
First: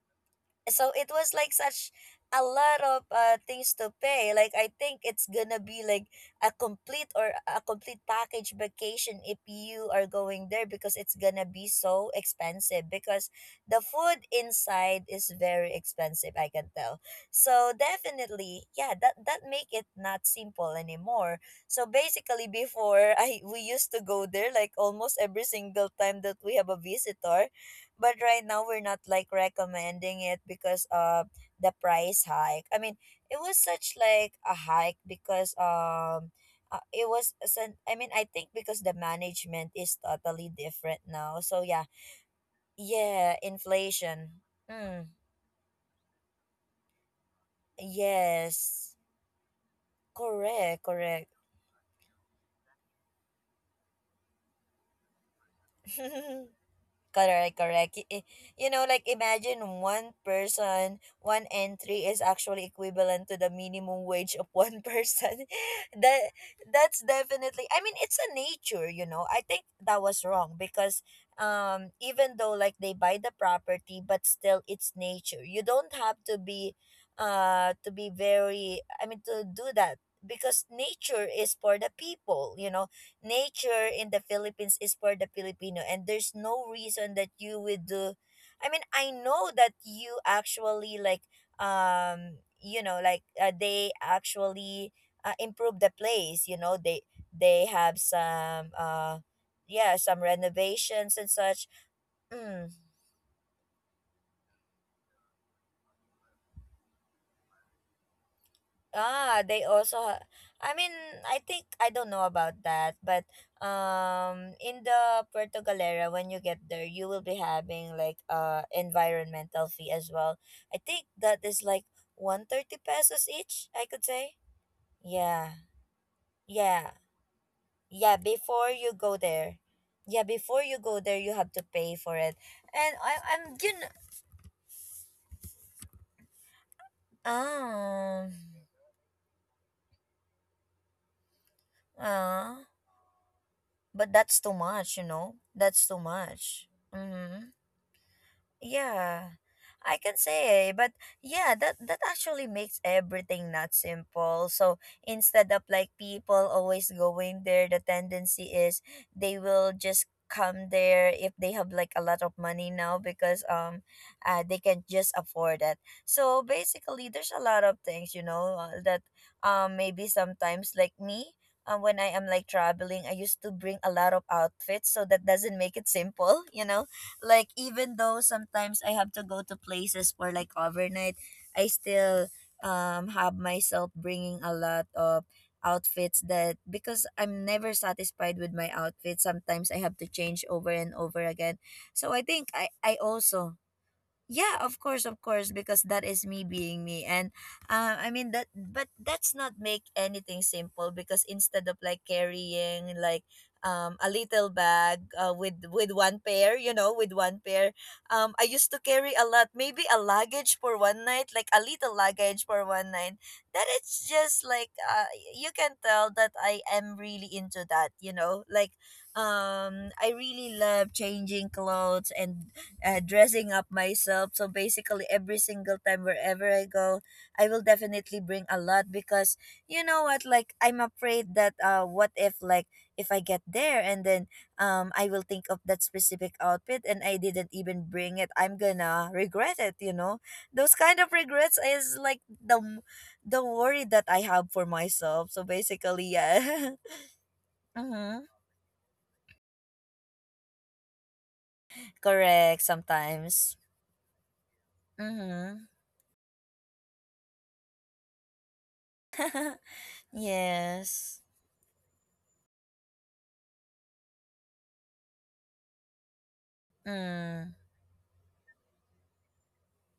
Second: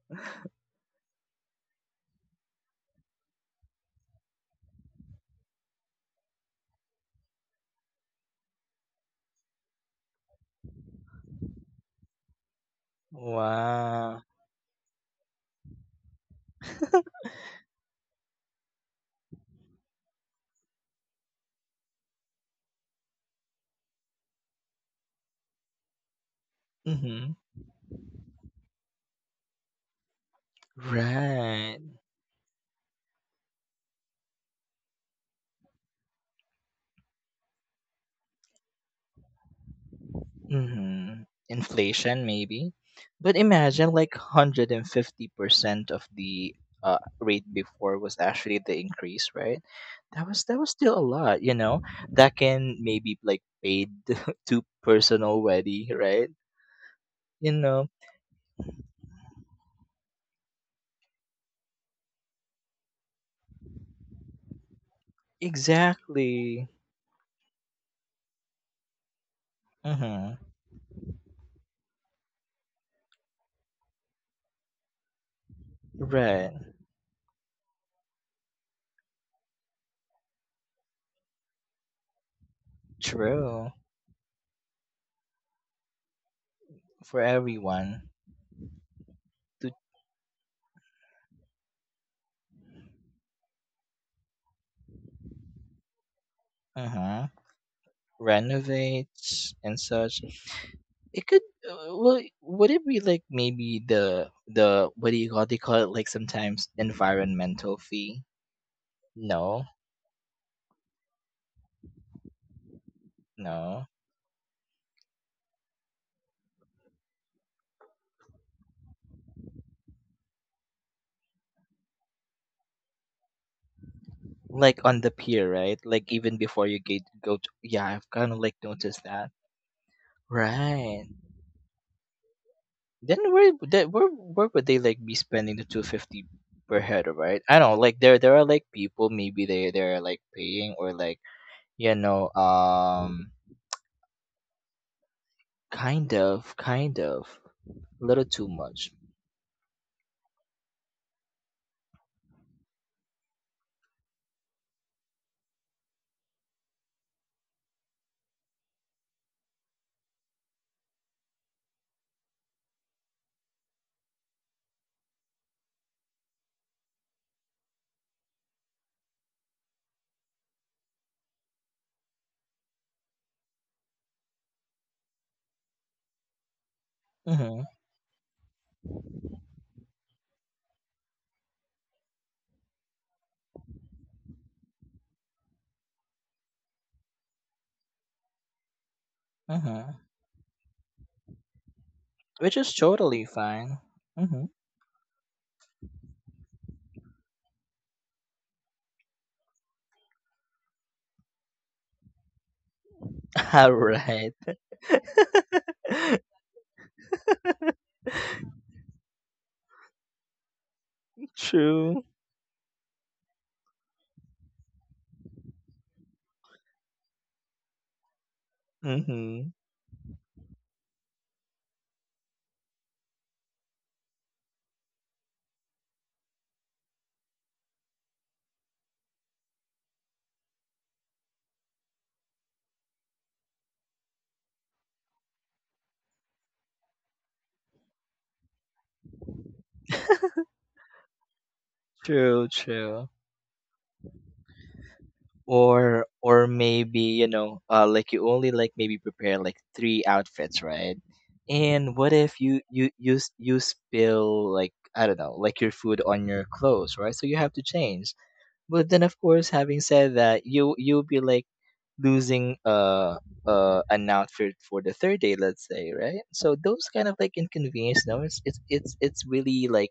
A: so it was like such a lot of things to pay. Like I think it's gonna be like a complete or a complete package vacation if you are going there because it's gonna be so expensive because the food
B: Wow.
A: inside is very expensive, I can tell. So definitely, yeah, that make it not simple anymore. So basically before, I we used to go there like almost every single time that we have a
B: Mm-hmm.
A: visitor, but right now we're not like recommending it because of the
B: Right.
A: price hike. I mean, it was such like a hike because I mean, I think because the management is totally different
B: Mm-hmm.
A: now. So yeah.
B: Inflation, maybe.
A: Yeah,
B: But imagine like
A: inflation. Mm,
B: 150% of the rate before was actually the
A: yes.
B: increase, right? That was
A: Correct,
B: still a
A: correct.
B: lot. That can maybe like paid to person already, right? You
A: Correct,
B: know
A: correct. You know, like imagine one person, one entry is actually equivalent to the minimum wage of one person. That
B: exactly.
A: that's definitely. I mean, it's a nature. You know, I think that was
B: Mm-hmm.
A: wrong because, even though like they buy the property, but still it's nature. You don't have to
B: Right.
A: be, uh, to be very. I mean, to do that because nature is for the people. You know,
B: True.
A: nature in the Philippines is for the Filipino, and there's no reason
B: For
A: that you would
B: everyone
A: do, I mean, I know
B: to,
A: that you actually like you know, like, they actually improve the place. You know, they
B: uh-huh,
A: they have some
B: renovate and
A: yeah, some
B: such.
A: renovations and
B: It could,
A: such.
B: well, would
A: Mm.
B: it be like maybe the, what do you call, they call it, like sometimes, environmental fee?
A: Ah,
B: No,
A: I mean, I think I don't know about that, but
B: no.
A: in the Puerto Galera when you get there, you will be having like environmental fee as well. I think that is like 130 pesos each, I could say.
B: Like on the pier,
A: Yeah.
B: right? Like even before you
A: Yeah.
B: get go to, yeah, I've
A: Yeah,
B: kind of like
A: before you
B: noticed
A: go
B: that.
A: there. Yeah, before you go
B: Right.
A: there, you have to pay for it. And
B: Then
A: I
B: where
A: I'm you know,
B: that where would they like be spending the 250 per head, right? I don't know, like there
A: um,
B: there are like people, maybe they're like paying, or like you know
A: uh,
B: um
A: but that's too much, you know. That's too
B: kind of,
A: much. Mhm.
B: a little too much.
A: Yeah, I can say, eh, but yeah, that actually makes everything not simple. So instead of like people always going there, the tendency is they will just come there if they have like a lot of money now because they can just afford it. So basically, there's a lot of things, you know, that maybe sometimes like me. When I am like traveling, I used to bring a lot of outfits, so that doesn't make it simple, you know, like
B: Mm-hmm,
A: even though sometimes I have to go to places for like overnight, I still have myself bringing a lot of outfits that because I'm never satisfied with my outfit, sometimes I
B: mm-hmm.
A: have to change over and over again. So I think
B: Which
A: I
B: is
A: I
B: totally
A: also,
B: fine. Mm-hmm.
A: yeah, of course, of course, because that is me being me. And I mean that, but that's not make anything simple because instead of like carrying like
B: All
A: a
B: right.
A: little bag, with one pair, you know, with one pair, I used to carry a lot, maybe a luggage for one night, like a little
B: True.
A: luggage for one night, that it's just like you can tell that I am really into that, you know, like
B: Mm-hmm.
A: I really love changing clothes and dressing up myself. So basically, every single time wherever I go, I will definitely bring a lot because you know what? Like I'm afraid that what if like if I get there and then I will think of that specific outfit and I didn't even bring it, I'm gonna regret it. You know, those kind of regrets is like the
B: True,
A: m-
B: true.
A: the worry that I have for myself. So basically,
B: Or
A: yeah.
B: maybe,
A: Mm-hmm.
B: like, you only, like, maybe prepare like three outfits, right? And what if
A: Correct.
B: you you you s-
A: Sometimes.
B: you spill, like, I don't know,
A: Mm-hmm.
B: like, your food on your clothes, right, so you have to change. But then of course, having said that, you'll
A: Yes.
B: be like losing an outfit for the third day, let's say, right? So those kind of like
A: Mm.
B: inconvenience, no, it's really like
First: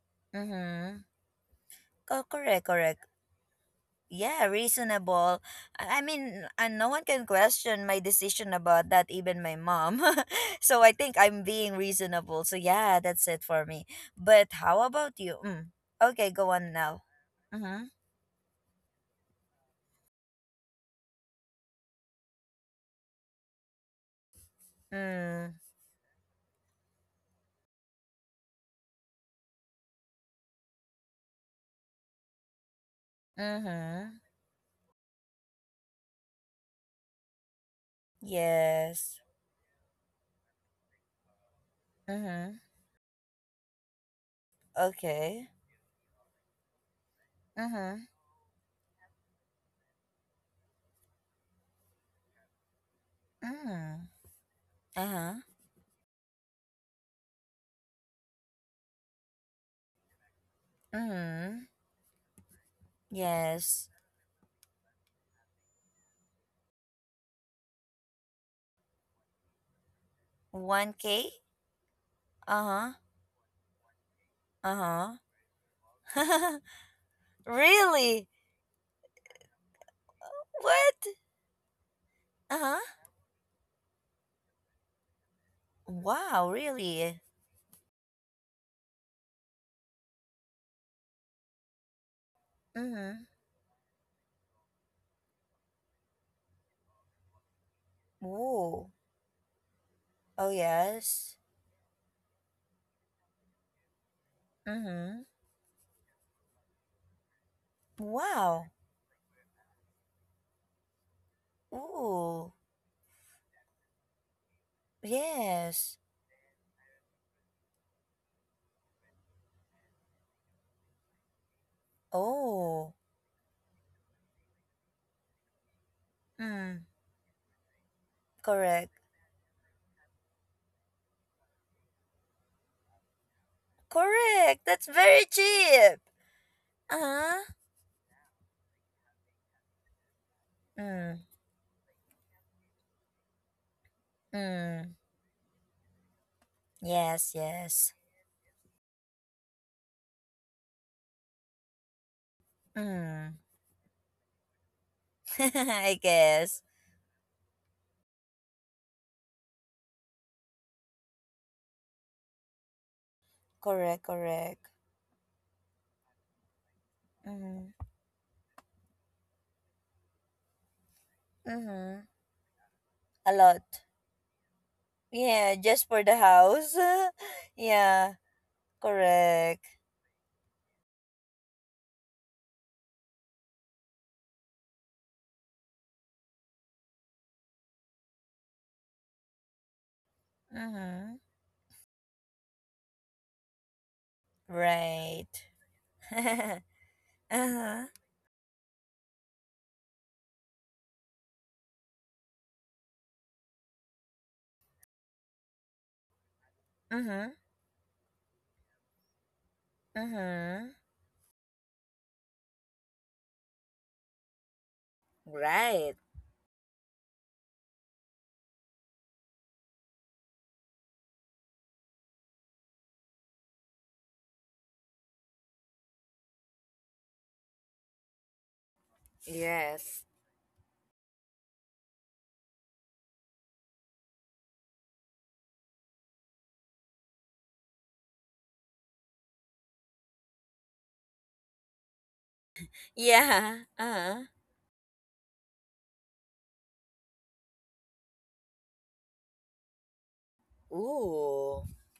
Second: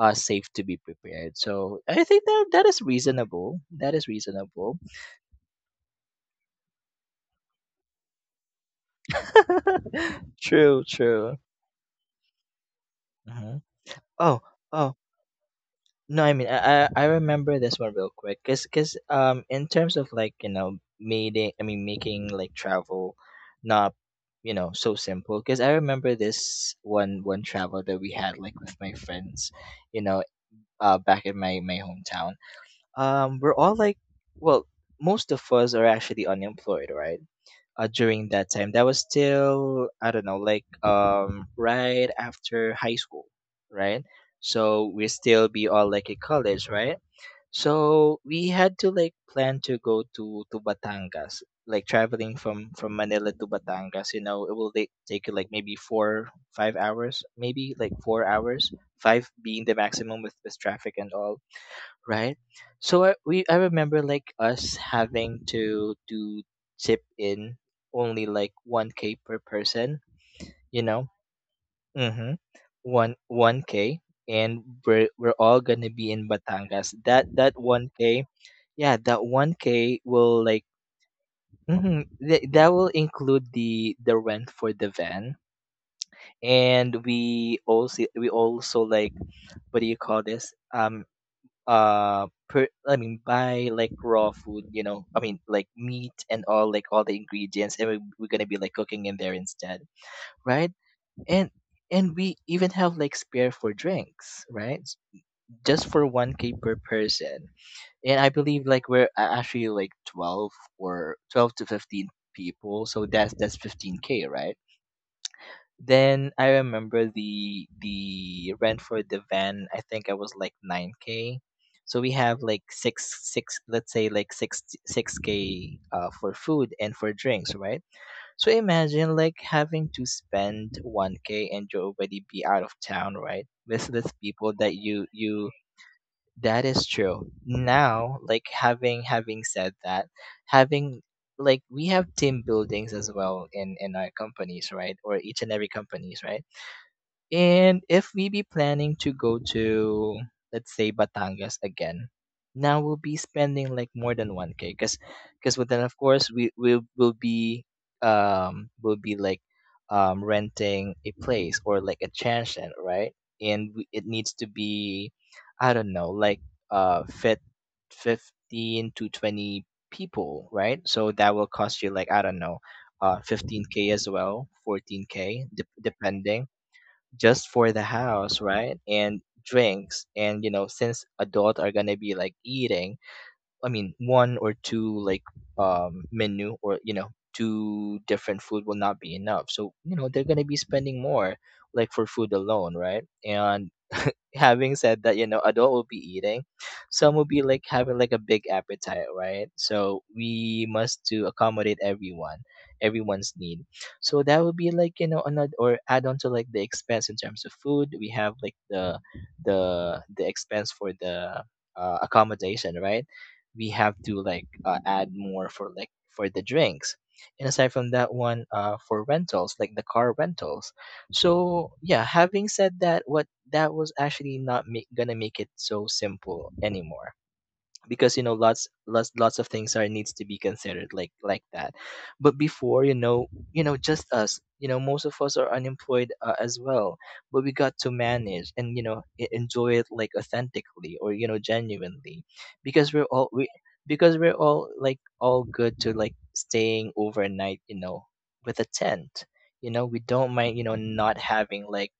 B: safe to be
A: Mhm.
B: prepared, so I think
A: Co-
B: that
A: correct,
B: that is
A: correct.
B: reasonable, that is
A: Yeah,
B: reasonable.
A: reasonable. I mean, and no one can question my decision about that, even my mom.
B: True,
A: So I think
B: true.
A: I'm being reasonable. So yeah, that's it
B: Hmm.
A: for me.
B: Oh,
A: But how
B: oh
A: about you? Mm.
B: no,
A: Okay,
B: I mean,
A: go on
B: I I
A: now.
B: I remember this
A: Mhm.
B: one real quick. Cause, in terms of like, making I mean making like travel not, so simple.
A: Mm.
B: Cause I remember this one travel that we had like with my friends, you know, back in my hometown. We're all like,
A: Mhm.
B: well, most of us are actually unemployed, right? During that time. That was
A: Yes.
B: still, I don't know, like right
A: Mhm.
B: after high school, right? So we still
A: Okay.
B: be all like in college, right?
A: Mhm.
B: So we had to like plan to go to Batangas, like traveling from Manila to
A: Mm.
B: Batangas. It will take
A: Uh
B: take
A: huh.
B: you like maybe 4-5 hours, maybe like 4 hours, five being the maximum with traffic and all,
A: Mhm.
B: right? So I
A: Yes.
B: remember like us having to chip in only like 1K per person, you know,
A: 1K?
B: mm-hmm.
A: Uh huh.
B: One k, and we're
A: Uh
B: we're all gonna be in
A: huh.
B: Batangas. That that one
A: Really?
B: k, yeah, that 1K will like,
A: What?
B: mm-hmm, that
A: Uh-huh.
B: will include the rent for the van,
A: Wow,
B: and
A: really?
B: we also like, what do you call this? Per, I mean,
A: Mm-hmm.
B: buy like raw food, I mean, like meat and all, like all the ingredients, and we're gonna be like
A: Ooh.
B: cooking in there instead,
A: Oh,
B: right.
A: yes.
B: And we even have like spare for drinks, right?
A: Mm-hmm.
B: Just for 1k per person. And I believe
A: Wow.
B: like we're actually like 12, or 12 to 15
A: Ooh.
B: people, so that's 15k, right?
A: Yes.
B: Then I remember the rent for the van. I think I was like 9k. So we have like
A: Oh.
B: six six, let's say like six k for food
A: Mm.
B: and for drinks, right? So
A: Correct.
B: imagine like having to spend 1K and you already be out of town, right? With people
A: Correct.
B: that
A: That's
B: you
A: very
B: you
A: cheap.
B: that is true.
A: Uh-huh.
B: Now, like having said that, having
A: Mm.
B: like we have team buildings as well in our companies, right?
A: Mm.
B: Or each and every companies, right?
A: Yes,
B: And
A: yes.
B: if we be planning to go to, let's say, Batangas again, now we'll be
A: Mm.
B: spending like more than 1K because then of
A: I
B: course we
A: guess.
B: will be will be like renting a place or like a transient, right? And we, it
A: Correct,
B: needs to
A: correct.
B: be I don't know, like fit
A: Mm-hmm.
B: 15 to 20 people, right? So that will cost you like
A: Mm-hmm.
B: I don't know,
A: A lot.
B: 15K as well, 14K
A: Yeah, just for the
B: depending
A: house.
B: just for the
A: Yeah.
B: house, right? And
A: Correct.
B: drinks. And you know, since adult are gonna be like eating, I mean, one or two like menu or you know, two different food will not be enough. So you know, they're gonna be spending
A: Mm-hmm.
B: more like for food alone, right? And having said that, you
A: Right.
B: know, adult will be eating.
A: Uh-huh.
B: Some will be like having like a big appetite, right? So we must to accommodate everyone, everyone's need. So that would be like, you know, another or add on to like the expense in
A: Mm-hmm.
B: terms of food. We have like the
A: Mm-hmm.
B: expense for the accommodation, right? We have to like add more for like
A: Right.
B: for the drinks. And aside from that one, for rentals, like the car rentals. So yeah, having said that, what that was actually not make, gonna make it so simple anymore because you know lots of things are
A: Yes.
B: needs to be considered like that but before, you know, you know just us, you know, most of us are unemployed as well but we got to manage and you know enjoy it like authentically or you know genuinely because we're all we
A: Yeah.
B: because
A: Uh-huh.
B: we're all like all good to like staying overnight, you know, with a tent. You know, we don't mind you know not
A: Ooh.
B: having like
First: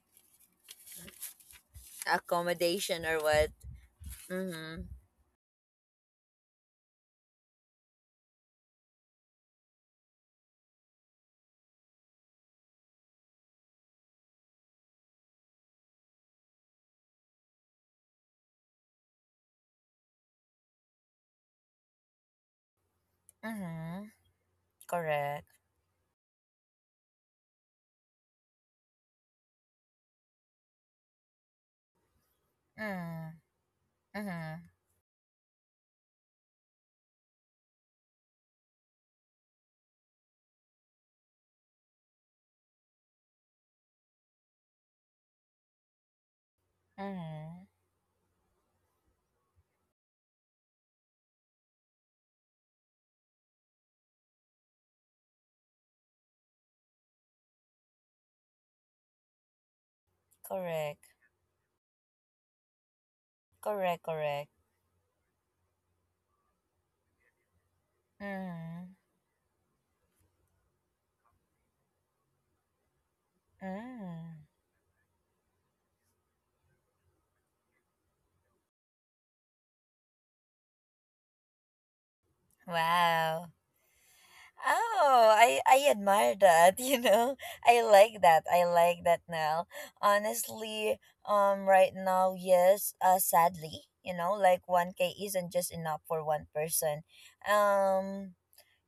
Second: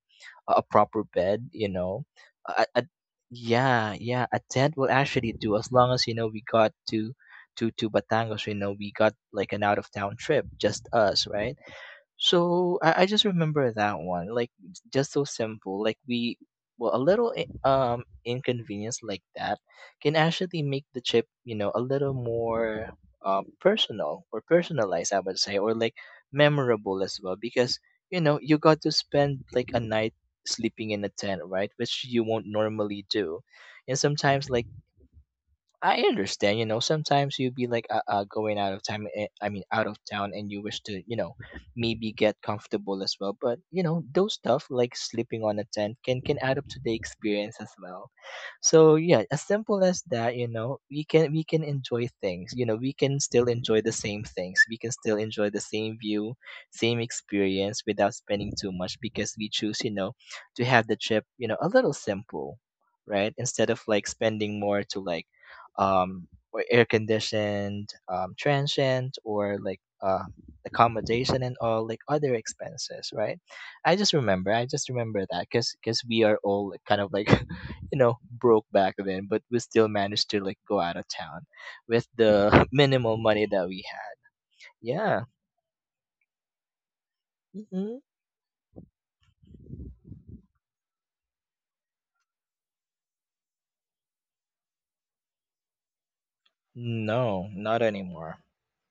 B: a proper bed, you know. A, a,
A: Accommodation or what?
B: yeah, yeah, a tent
A: Mm-hmm.
B: will actually do as long as you know we got to to Batangas, you know, we got like an out of town trip, just us, right? So I just remember that one, like it's just so simple. Like we, well, a little inconvenience like that can actually make the trip, you know, a little more
A: Mm-hmm.
B: personal or personalized, I would
A: Correct.
B: say, or like memorable as well, because you know you got to spend like a night sleeping in a tent, right? Which you won't normally do,
A: Mm.
B: and sometimes
A: Mm-hmm.
B: like I understand, you know, sometimes you be like going out of time, eh, I mean, out of town, and you wish to, you know, maybe get comfortable as well. But, you know, those stuff like sleeping on a tent can add up to the experience
A: Mm-hmm.
B: as well. So, yeah, as simple as that, you know, we can enjoy things, you know, we can still enjoy the same things. We can still enjoy the same view, same experience without spending too much because we choose, you know, to have the
A: Correct.
B: trip, you know, a little simple, right? Instead of like
A: Correct. Correct.
B: spending more to like or air conditioned
A: Mm.
B: transient or like accommodation and all like other expenses, right.
A: Mm.
B: I just remember that because we are all like, kind of like you know broke back then but we still managed to like go out of town with the minimal money
A: Wow.
B: that we had. Yeah.
A: Oh, I admire that, you know. I
B: Hmm.
A: like that. I like that now. Honestly, right now, yes, sadly, you know, like 1K isn't just enough for one person.
B: No, not
A: Um
B: anymore.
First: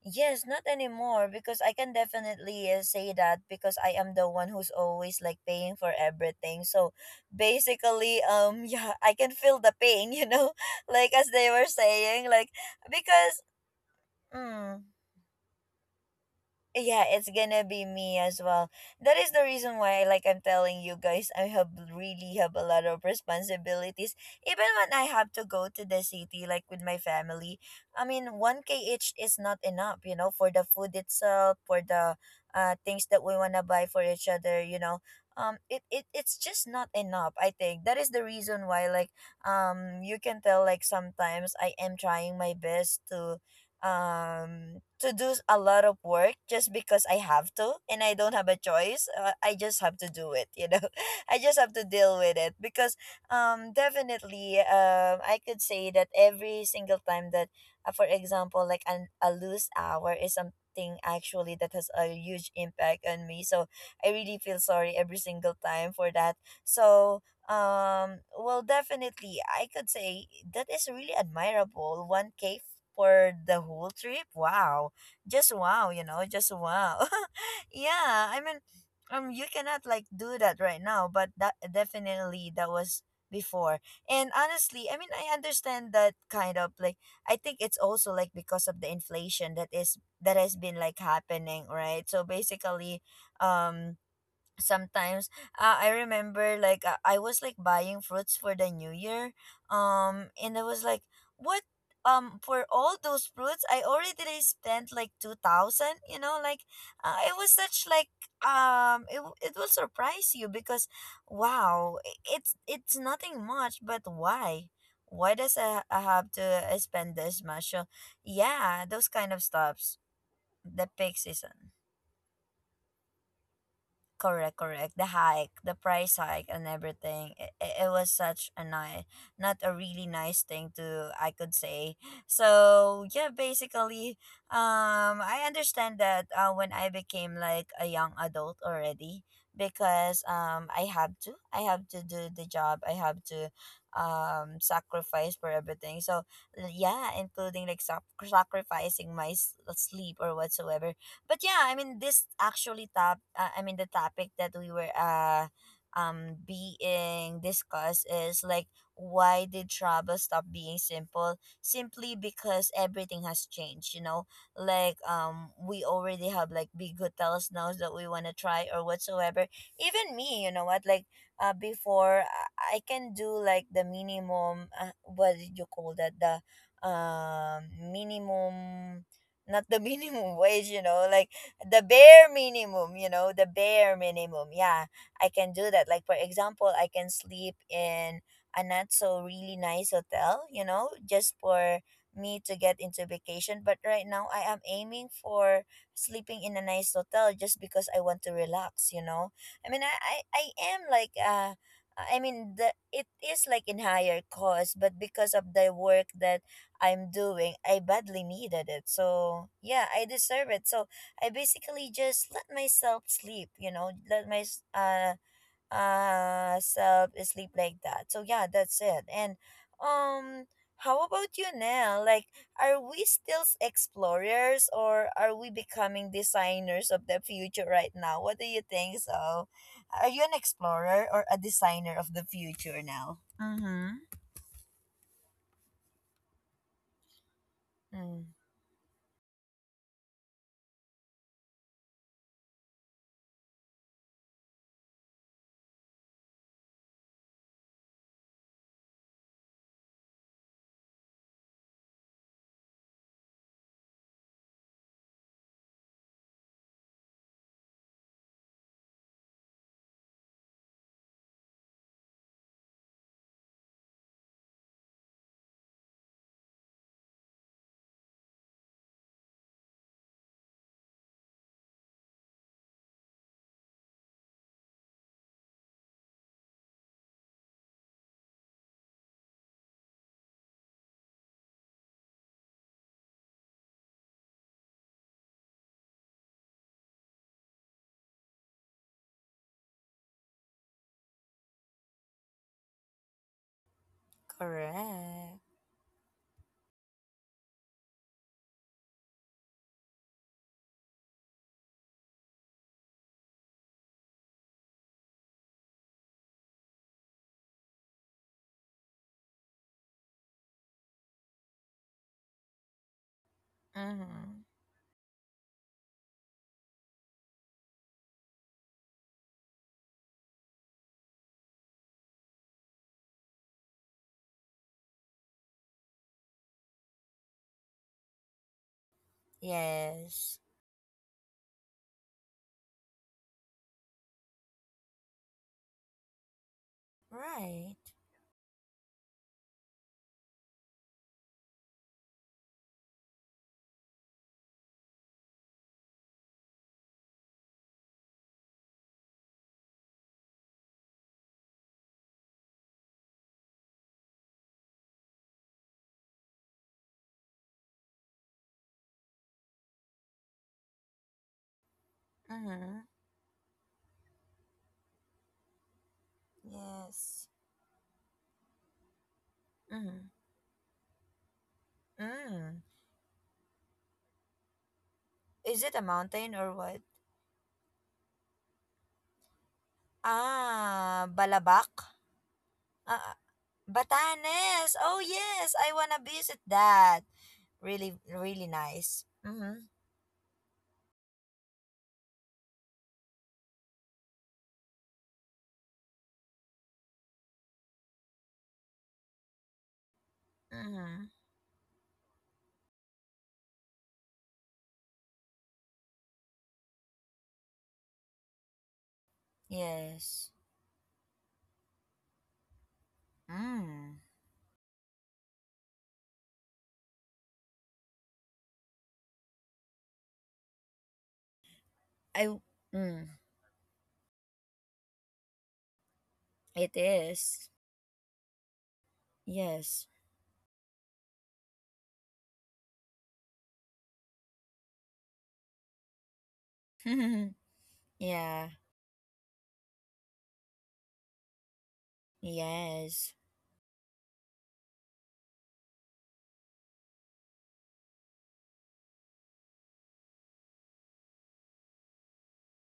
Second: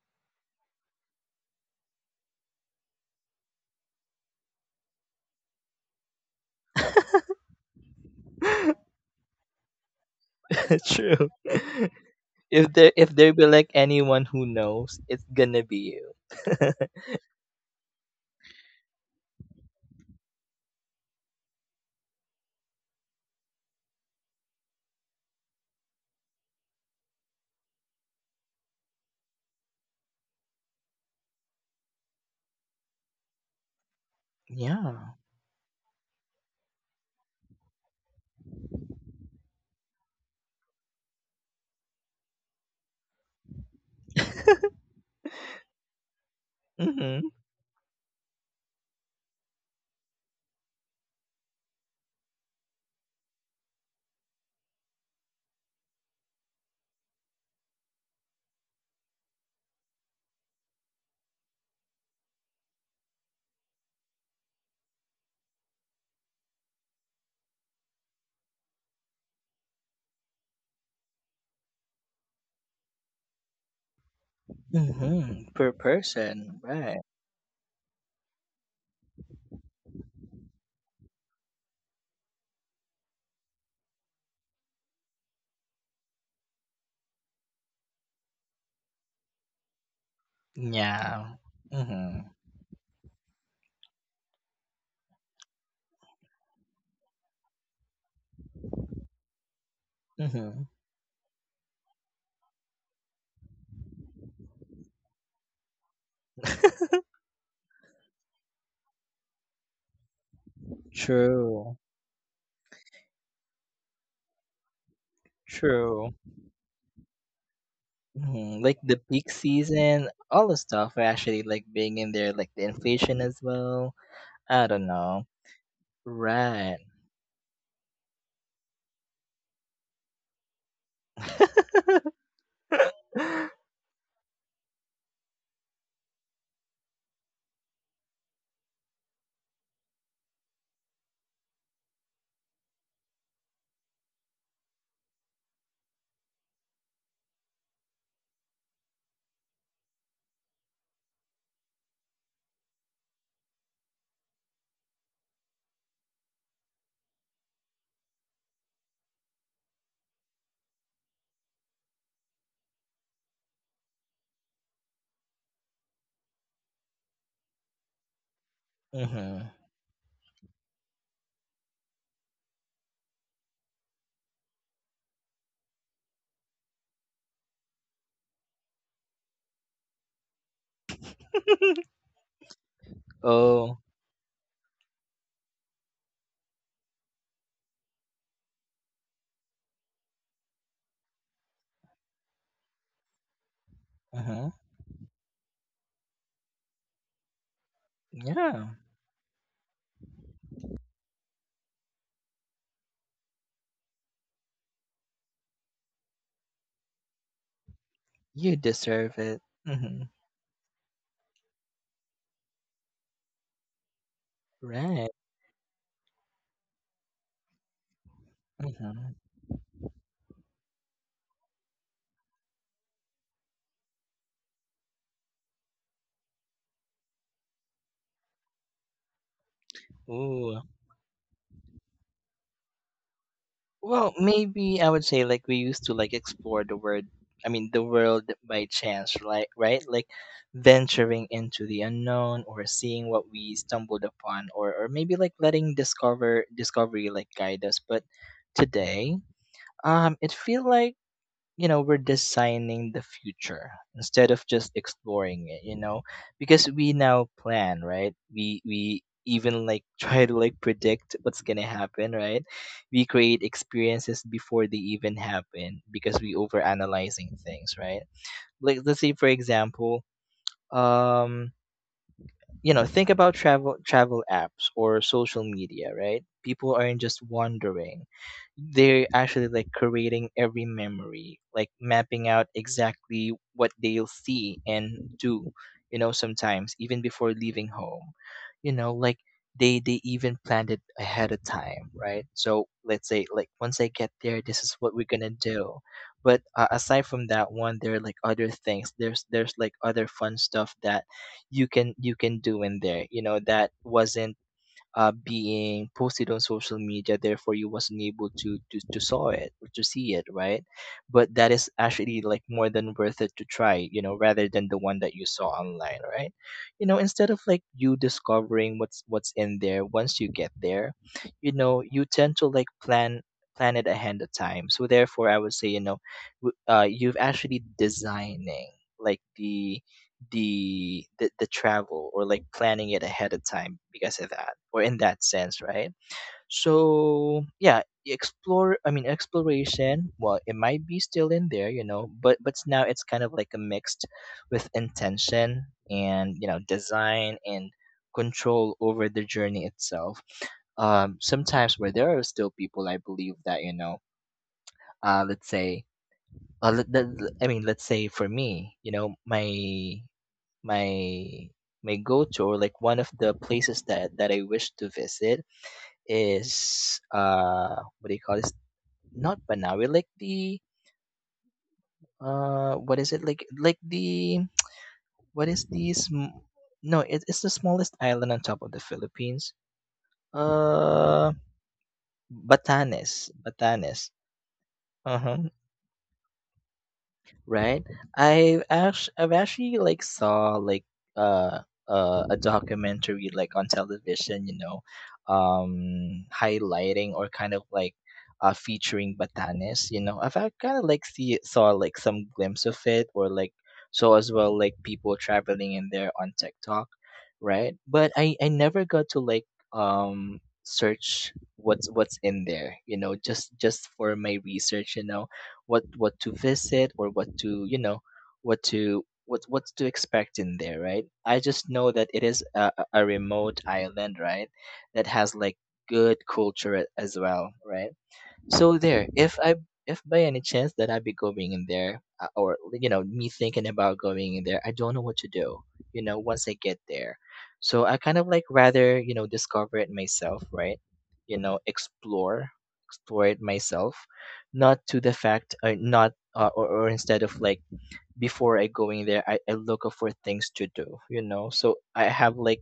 A: yes, not anymore because I can definitely say that because I am the one who's always like paying for everything. So basically, yeah, I can feel the pain, like
B: True.
A: as they were saying, like
B: If there
A: because
B: be like anyone who
A: mm,
B: knows it's gonna be you.
A: yeah, it's gonna be me as well. That is the reason why, like, I'm telling you guys, I have really have a lot of responsibilities even when I have to go to the city like with my family. I mean, 1kh is not enough, you know, for the food itself, for the things that we want to buy for each other,
B: Yeah.
A: it it's just not enough. I think that is the reason why, like, you can tell, like, sometimes I am trying my best to do a lot of work just because I
B: Hmm.
A: have to and I don't have a choice. I just have to do it, I just have to deal with it because definitely I could say that every single time that for example, like a loose hour is something actually that has a huge impact on me. So I really feel sorry every single time for that. So well, definitely, I could say that is really admirable. 1K for the whole trip. Wow.
B: Mhm,
A: Just
B: per
A: wow, you know, just
B: person, right.
A: wow. Yeah, I mean, you cannot like do that right now, but that definitely that was before. And honestly, I mean, I understand that kind of like I think it's also like because of the inflation that is that has been like
B: Yeah.
A: happening, right? So
B: Mhm,
A: basically, um sometimes I remember, like, I was like buying fruits for the new year and I
B: mhm.
A: was like what for all those fruits I already like spent like 2000, you know, like it was such like it will surprise you because
B: True,
A: wow, it's nothing much but why does I
B: true.
A: have to spend this much. So
B: Mhm, like
A: yeah,
B: the
A: those
B: peak
A: kind of stuffs,
B: season, all the
A: the
B: stuff
A: peak
B: actually like
A: season.
B: being in there, like the inflation as well.
A: Correct,
B: I don't
A: correct. The
B: know.
A: hike, the price hike, and
B: Right.
A: everything. It was such a nice, not a really nice thing to, I could say. So, yeah, basically, I understand that when I became like a young adult already, because I have to do the job, I have to sacrifice for everything. So yeah, including like sacrificing my sleep or whatsoever. But yeah, I mean, this actually top I mean the topic that we were being discussed is like why did travel stop being simple? Simply because everything has changed, you know? Like we already have like big hotels now that we wanna try or
B: Mhm.
A: whatsoever. Even me, you know what, like before I can do like the minimum what did you call that? The minimum, not the minimum wage, you know, like the bare minimum, you know, the
B: Oh.
A: bare minimum. Yeah, I can do that. Like, for example, I can sleep in a not so really nice hotel, you know, just for me to get into vacation. But right
B: Uh
A: now, I
B: huh.
A: am aiming for sleeping in a nice hotel just because I want to
B: Yeah.
A: relax, you know. I mean, I am like, I mean, it is like in higher cost, but because of the work that I'm doing, I badly
B: You
A: needed it.
B: deserve it.
A: So, yeah,
B: Mhm.
A: I deserve it. So, I basically just let myself sleep, you know, let my
B: Right.
A: self sleep like that. So, yeah, that's it.
B: Mhm.
A: And um how about you now? Like, are we still explorers or are we becoming designers of the future right now? What do you think so? Are you an
B: Ooh.
A: explorer or a designer of the future now? Mm-hmm.
B: Well, maybe I would say like we used to like explore the word I mean the world
A: Mm,
B: by chance, right? Like venturing into the unknown or seeing what we stumbled upon or maybe like letting discovery like guide us. But today, it feel like you know we're designing the future instead of just exploring it, you know, because we now plan, right? We even like try to like predict what's gonna happen, right? We create experiences before they even happen because we overanalyzing things, right? Like let's say for example, um you know think about travel apps or social media, right? People aren't just wandering, they're actually like creating every memory, like mapping out exactly what they'll see and do, you know, sometimes even before leaving home, you know, like they even planned it ahead of time, right? So let's say like once I get there, this is what we're gonna
A: correct.
B: do. But aside from that one there are like other things, there's like other fun stuff that you can do in there, you know, that wasn't being posted on social media, therefore you wasn't able to saw it or to see it, right? But that is actually like more than worth it to try, you know,
A: Mm-hmm.
B: rather than the one that you saw online, right? You know, instead of like you discovering what's in there once you get there, you know, you tend to like plan it ahead of time so therefore I would say, you know, you've actually designing like
A: Yes.
B: the travel or like planning it ahead of time because of that or in that sense, right? So
A: Right.
B: yeah explore I mean exploration, well it might be still in there, you know, but now it's kind of like a mixed with intention and you know design and control over the journey itself. Sometimes where there are still people I believe that you know let's say I mean, let's say for me, you know, my my go-to or like
A: Mm-hmm.
B: one of the places that I wish to visit is
A: Yes.
B: what do you call this? Not Banawi, like
A: Mm-hmm.
B: the
A: Mm.
B: what is it like the what is
A: Is it a
B: the sm-
A: mountain or what?
B: no it's the smallest island on top of the Philippines.
A: Ah,
B: Uh
A: Balabac? Ah, ah,
B: Batanes.
A: Batanes. Oh,
B: Uh-huh.
A: yes. I wanna visit that.
B: Right?
A: Really, really
B: I
A: nice.
B: I've
A: Mm-hmm.
B: actually like saw like uh, a documentary like on television, you know, highlighting or kind of like featuring Batanes, you know. I've kind of like
A: Mm-hmm.
B: see saw like some glimpse of it or like saw as well like people traveling in there on TikTok, right? But I never got to like
A: Yes.
B: um search what's in there, you know, just
A: Mm.
B: for my research, you know, what to visit or what to, you know, what to expect in there, right? I just know that
A: I,
B: it is
A: mm,
B: a remote island, right, that has like good culture
A: it
B: as
A: is.
B: well, right? So there,
A: Yes.
B: if by any chance that I be going in there or like, you know me thinking about going in there, I don't know what to do. You know, once I get there, so I kind of like
A: Yeah.
B: rather you know discover it myself, right? You know,
A: Yes.
B: explore it myself, not to the fact, not or or instead of like before I go in there, I look for things to do. You know, so I have like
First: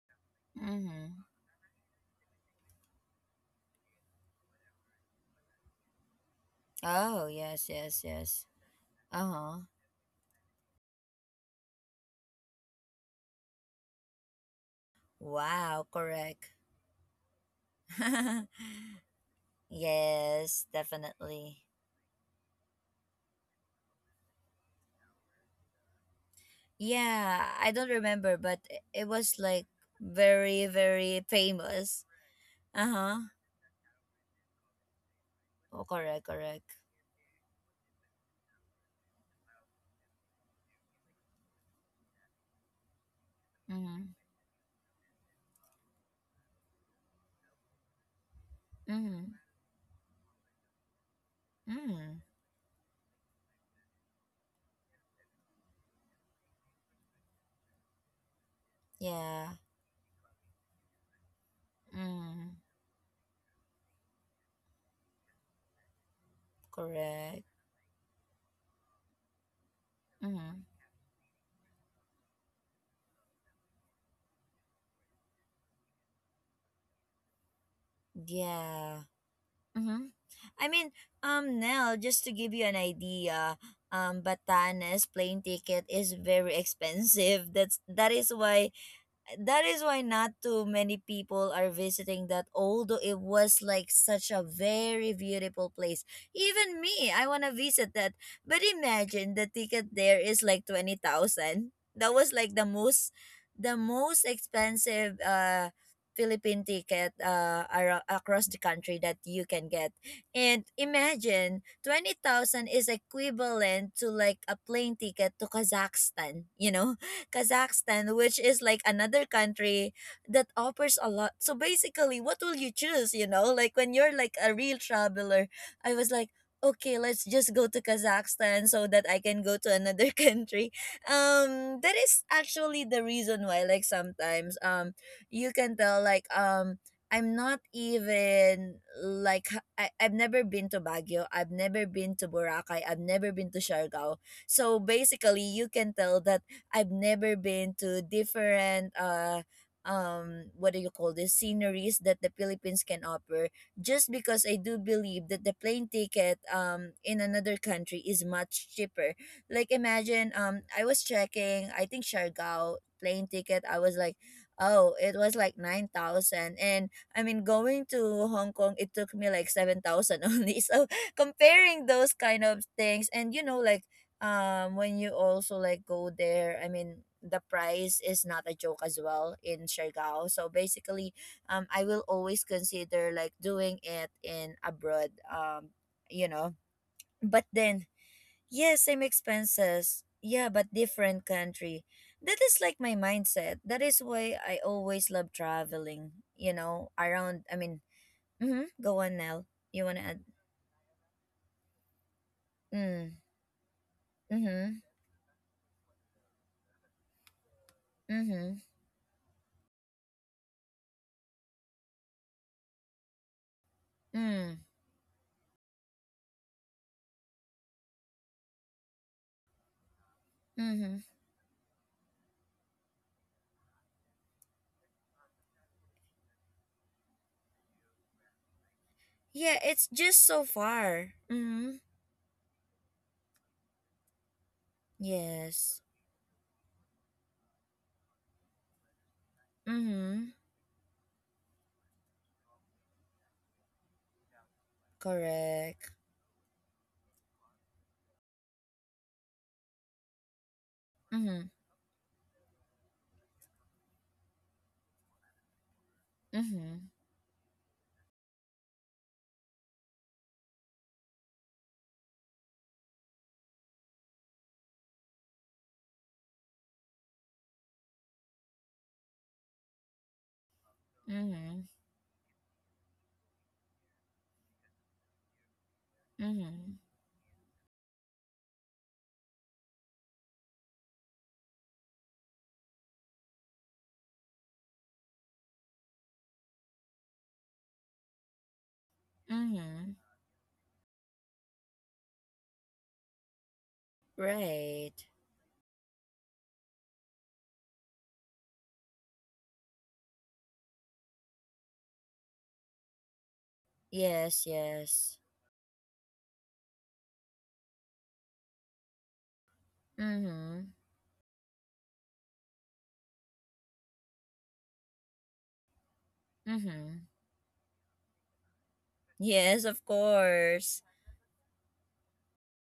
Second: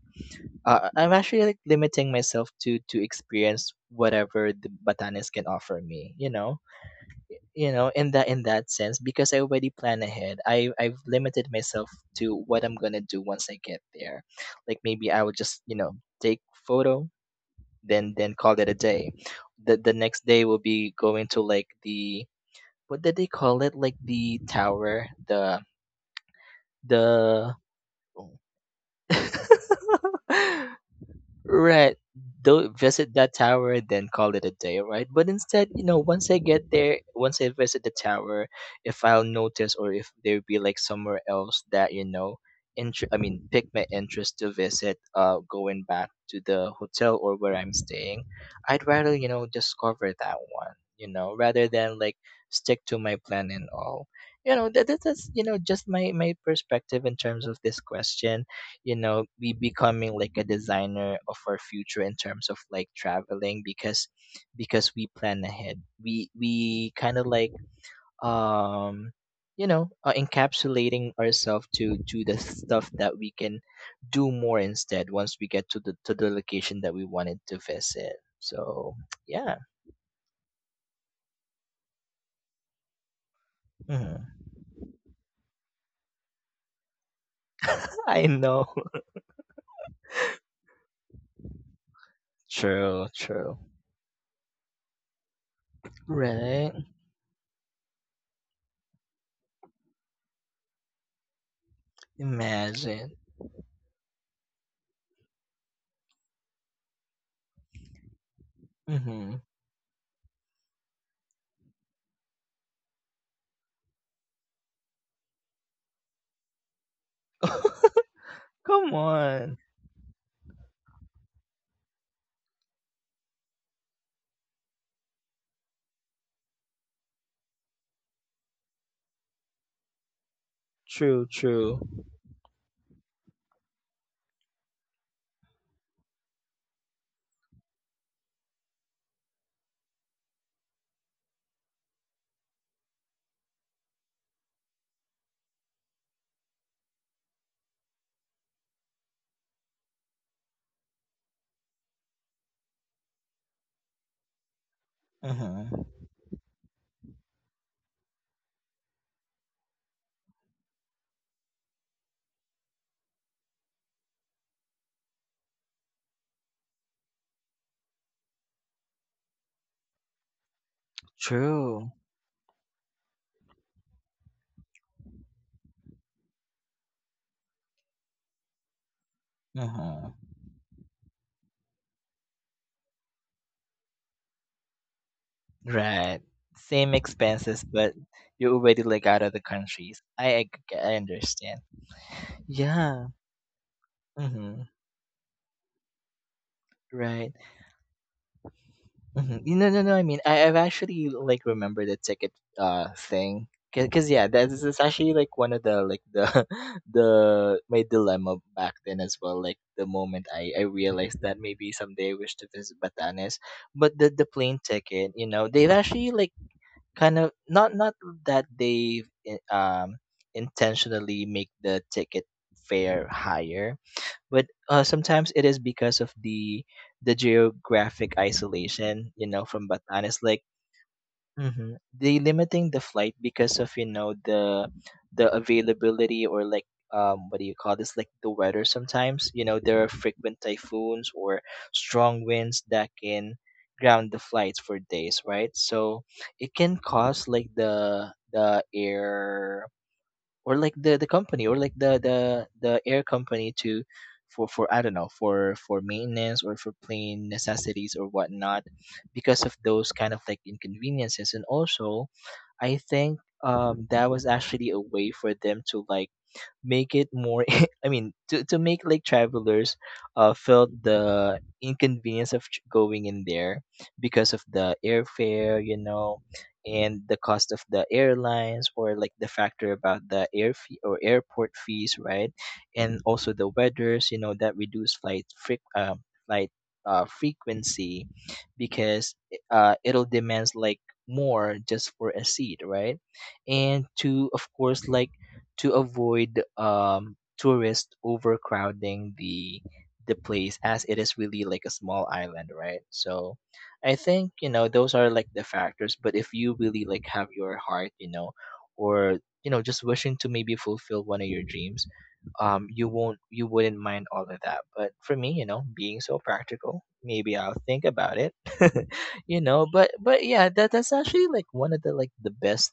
B: I'm
A: Mm-hmm.
B: actually like limiting myself to experience whatever the Batanes can offer me.
A: Oh, yes,
B: You know,
A: yes,
B: in
A: yes.
B: that sense, because I
A: Uh-huh.
B: already plan ahead. I've limited myself to what I'm gonna do once I get there. Like maybe I will just you
A: Wow,
B: know take
A: correct.
B: photo, then call it a day. The next day will
A: Yes,
B: be going to
A: definitely.
B: like the what did they call it? Like the tower, the the.
A: Yeah, I don't remember,
B: Oh.
A: but it was like very, very
B: Right.
A: famous.
B: Don't
A: Uh
B: visit
A: huh.
B: that tower, then call it a day, right? But instead, you
A: Oh,
B: know,
A: correct,
B: once I
A: correct.
B: get there, once I visit the tower, if I'll notice or if there be like somewhere else that, you know, I mean, pick
A: Mm
B: my
A: hmm.
B: interest to visit, going back to the hotel or where I'm staying, I'd
A: Mm
B: rather,
A: hmm.
B: you know, discover that one, you know, rather than like
A: Mm.
B: stick to my plan and all. That's just my perspective in terms of this question, you know be
A: Yeah.
B: becoming like a designer of our future in terms of
A: Mm.
B: like traveling, because we plan ahead. We kind of
A: Correct.
B: like, um
A: Mm.
B: encapsulating ourselves to the stuff that we can do more instead, once we get to the location that we wanted to visit, so
A: Yeah.
B: yeah.
A: Mm-hmm. I mean, Nell, just to give you an idea,
B: Mhm.
A: Batanes plane ticket is very expensive. That
B: I
A: is
B: know.
A: why, that is why not too many people are visiting that, although
B: True,
A: it
B: true.
A: was like such a very beautiful place.
B: Right.
A: Even me, I want to visit that, but imagine the ticket there is like 20,000. That was like the
B: Imagine.
A: most, the most expensive philippine ticket across the country that
B: Hmm.
A: you can get. And imagine 20,000 is equivalent to like a plane ticket to Kazakhstan, you know, Kazakhstan, which is like
B: Come
A: another
B: on.
A: country that offers a lot. So basically, what will you choose? You know, like when you're like a real traveler, I was like, okay, let's just go to Kazakhstan so that I can go to another country.
B: True, true.
A: That is actually the reason why, like sometimes, you can tell like. I'm not even like I've never been to Baguio. I've never been to Boracay. I've never been to Siargao. So basically, you can tell that I've never been to different what do you call this sceneries that the Philippines can offer, just because I do believe that the
B: Uh-huh.
A: plane ticket in another country is much cheaper. Like imagine I was checking, I think Siargao plane ticket, I was like, oh, it was like 9,000. And I mean going to Hong Kong it took me like 7,000 only. So
B: True.
A: comparing those kind of things, and you know like when you also like go there, I mean the price is not a joke as well in
B: Uh-huh.
A: Siargao. So basically, I will always consider like doing it in abroad.
B: Right.
A: You know,
B: Same
A: but
B: expenses,
A: then
B: but you're
A: yeah,
B: already
A: same
B: like out of the countries.
A: expenses.
B: I
A: Yeah, but
B: ag- I
A: different
B: understand.
A: country. That is like my
B: Yeah.
A: mindset. That is why I
B: Mm-hmm.
A: always love traveling. You know,
B: Right.
A: around. I mean, mm-hmm, go on,
B: Mm-hmm.
A: Nell.
B: No, no,
A: You
B: no.
A: wanna
B: I mean,
A: add?
B: I've actually like remember the ticket
A: Mm,
B: thing. 'Cause, yeah, that is
A: mm-hmm.
B: is actually like one of the like the the my dilemma
A: Mm-hmm.
B: back then as well. Like the moment I realized that maybe someday I wish to visit Batanes, but the plane
A: Mm.
B: ticket, you know, they've actually like kind of not that
A: Mm-hmm.
B: intentionally make the ticket fare higher, but sometimes it is because of the geographic isolation, you know,
A: Yeah,
B: from
A: it's
B: Batanes,
A: just
B: like.
A: so far. Mm-hmm.
B: Mhm. They limiting the flight because of, you know, the
A: Yes.
B: availability, or like, what do you call this, like the weather. Sometimes, you know, there are
A: Mm-hmm.
B: frequent typhoons or strong winds that can ground the flights for days, right?
A: Correct.
B: So it can cause like the air, or like the company,
A: Mm-hmm.
B: or like the air company, to for I don't know, for maintenance, or for
A: Mm-hmm.
B: plain necessities or whatnot, because of those kind of like inconveniences. And also, I think, that was actually a way for them to like make it more, I mean, to make like travelers felt the
A: Mm-hmm.
B: inconvenience of going in there because of the airfare, you know,
A: Mm-hmm.
B: and the cost of the airlines, or like the factor about the air fee or airport fees, right? And also the weathers, you know, that reduce flight frequency, because
A: Mm-hmm.
B: it'll demands like more just for a seat, right? And to, of course,
A: Right.
B: like, to avoid tourists overcrowding the place, as it is really like a small island, right? So I think,
A: Yes,
B: you know, those are
A: yes.
B: like the factors. But if you really like have your heart, you know, or, you know, just wishing to maybe
A: Mm-hmm.
B: fulfill one of your dreams, you wouldn't mind all of that. But for me, you know, being so practical,
A: Mm-hmm.
B: maybe I'll think about it. You
A: Yes,
B: know,
A: of
B: but yeah,
A: course.
B: that's actually like one of the like the best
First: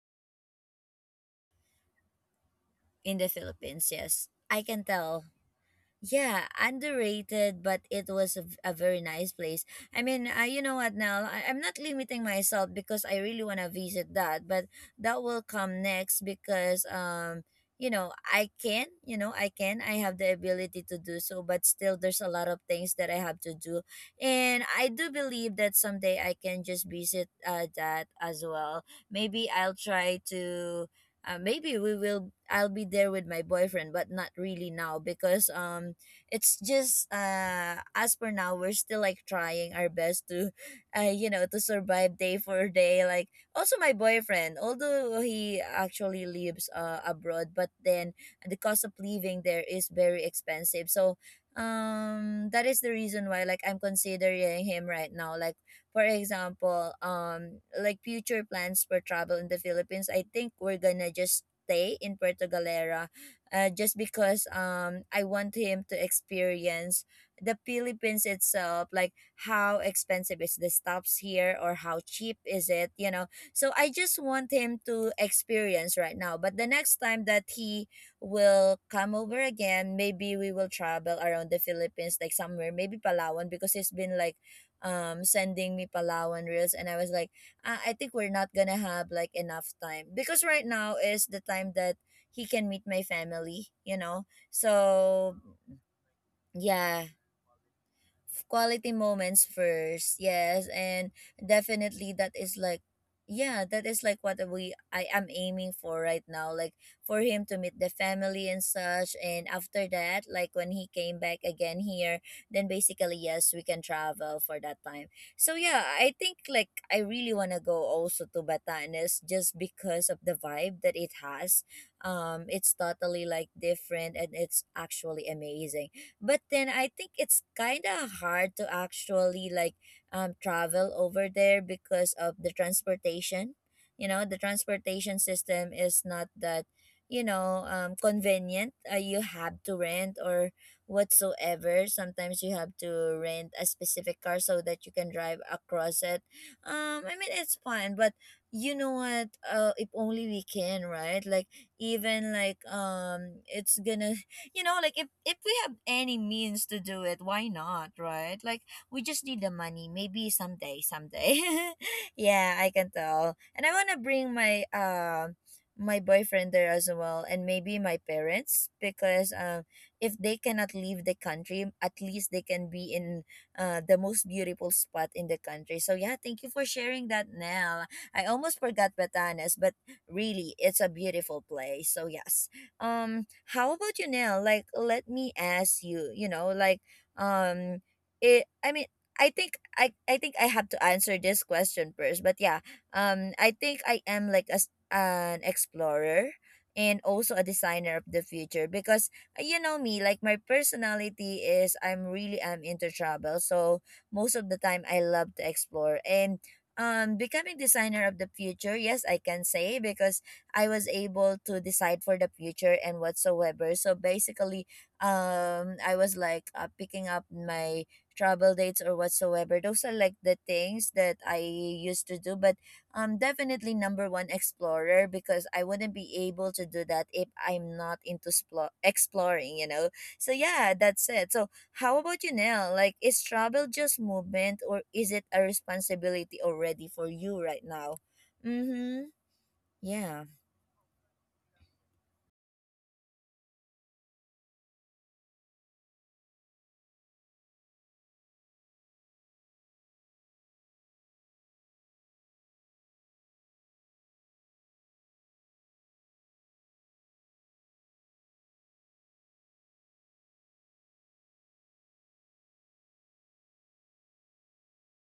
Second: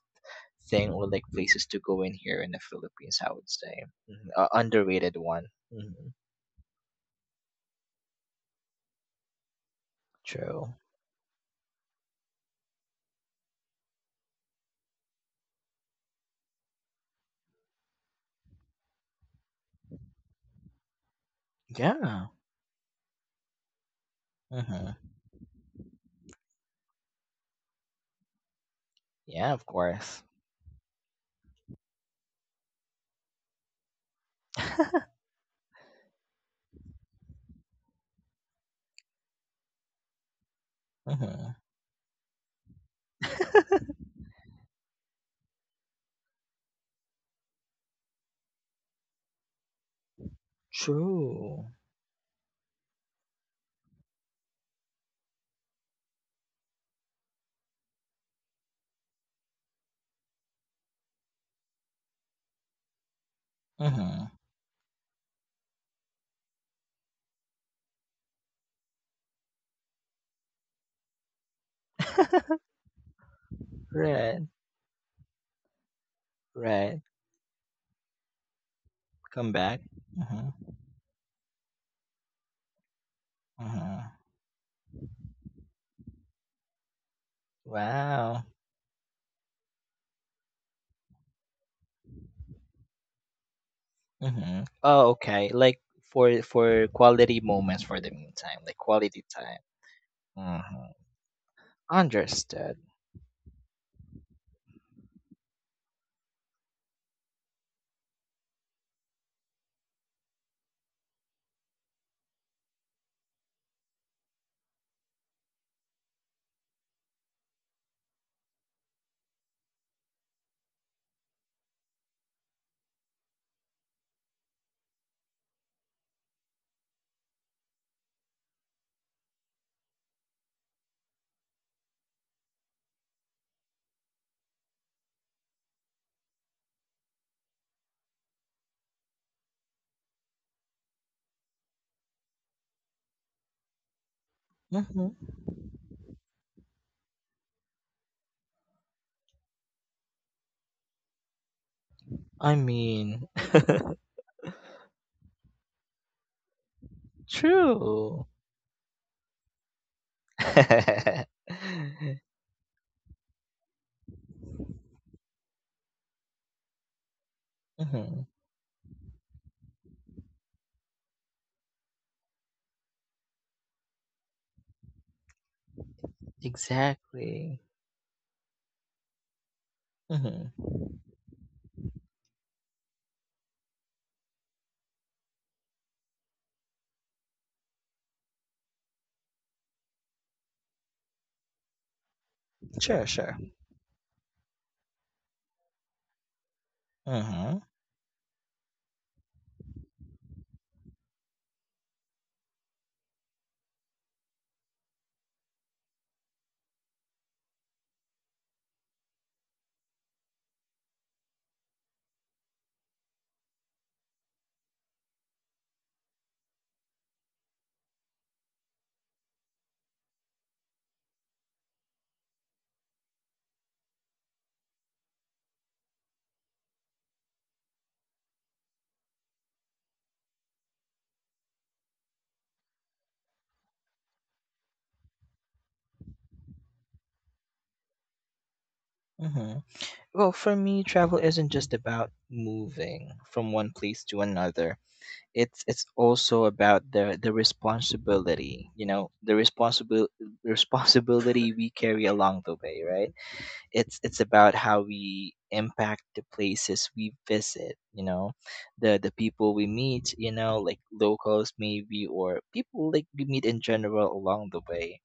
B: thing or like places to go in here in the
A: In
B: Philippines,
A: the
B: I would say.
A: Philippines, yes.
B: Mhm.
A: I can
B: Underrated
A: tell.
B: one. Hmm.
A: Yeah, underrated, but it was a very nice place. I mean, you
B: True.
A: know what, Nell? I'm not limiting myself because I really want to visit that, but that will come next because, you know, I can, you know, I can. I have the ability to do so, but still, there's
B: Yeah.
A: a lot of things that I have to do. And I
B: Hmm.
A: do believe that someday I can just visit that as well. Maybe
B: Yeah, of
A: I'll
B: course.
A: try to maybe we will, I'll be there with my boyfriend, but not really now because it's just as per now we're still like trying our best to you know,
B: Hmm.
A: to survive day for day. Like also my boyfriend, although he actually lives abroad, but then the cost of living there is very expensive. So
B: True.
A: that is the reason why, like, I'm considering him right now. Like, for example, like future plans for travel in the Philippines, I think we're gonna just stay in Puerto Galera, just
B: Hmm.
A: because I want him to experience the Philippines itself, like how expensive is the stops here or how cheap is it, you know. So I just
B: Right.
A: want him to experience right now. But the next
B: Right.
A: time that he will come over
B: Come back.
A: again, maybe
B: Hmm.
A: we will travel around the Philippines, like somewhere, maybe Palawan, because it's
B: Hmm.
A: been like sending me Palawan reels, and I was like, ah, I think we're
B: Wow.
A: not gonna have like enough time because right now is the time that he can meet my family, you know.
B: Hmm. Oh,
A: So
B: okay. Like, for
A: yeah,
B: quality moments for the meantime, like
A: quality
B: quality
A: moments
B: time.
A: first, yes.
B: Hmm.
A: And definitely that is
B: Understood.
A: like, yeah, that is like what we I am aiming for right now. Like, for him to meet the family and such, and after that, like when he came back again here, then basically, yes, we can travel for that time. So yeah, I think like I really want to go also to Batanes just because of the vibe that it has. It's totally like different and it's actually amazing. But then I think it's kind of hard to actually like travel over there because of the transportation. You know, the transportation system is not that, you know, convenient. You have to rent or whatsoever. Sometimes you have to rent a specific car so that you
B: Hmm.
A: can drive across it. I mean, it's fun, but you know what, if only we can, right? Like even
B: I
A: like
B: mean,
A: it's gonna, you know, like if we have any means to do it, why not,
B: true.
A: right? Like we just need the money. Maybe someday, someday. Yeah, I can tell. And I want to bring my my boyfriend there as well, and maybe my
B: Hmm.
A: parents, because if they cannot leave the country, at least they can be in the most beautiful spot in the country. So yeah, thank you for sharing that,
B: Exactly.
A: Nell. I almost forgot Batanes, but
B: Hmm.
A: really, it's a beautiful place. So yes. um how about you now? Like, let me ask you, you know like um it I mean i think I think I have to answer this question first, but yeah.
B: Sure, sure.
A: I think I am like as an explorer and also a
B: Hmm.
A: designer of the future because you know me, like my personality is I'm really am into travel. So most of the time I love to explore and becoming designer of the future, yes, I can say because I was able to decide for the future and whatsoever. So basically, I was like picking up my travel dates or whatsoever. Those are like the things that I used to do. But definitely number one explorer, because I wouldn't be able to do that if I'm not into exploring. You know. So yeah, that's it. So how about you, Nell? Like, is travel just movement or is it a responsibility already for you right now? Mm-hmm.
B: Hmm.
A: Yeah.
B: Well, for me, travel isn't just about moving from one place to another. It's also about the responsibility, you know, the responsible responsibility we carry along the way, right? It's about how we impact the places we visit, you know, the people we meet, you know, like locals, maybe, or people like we meet in general along the way.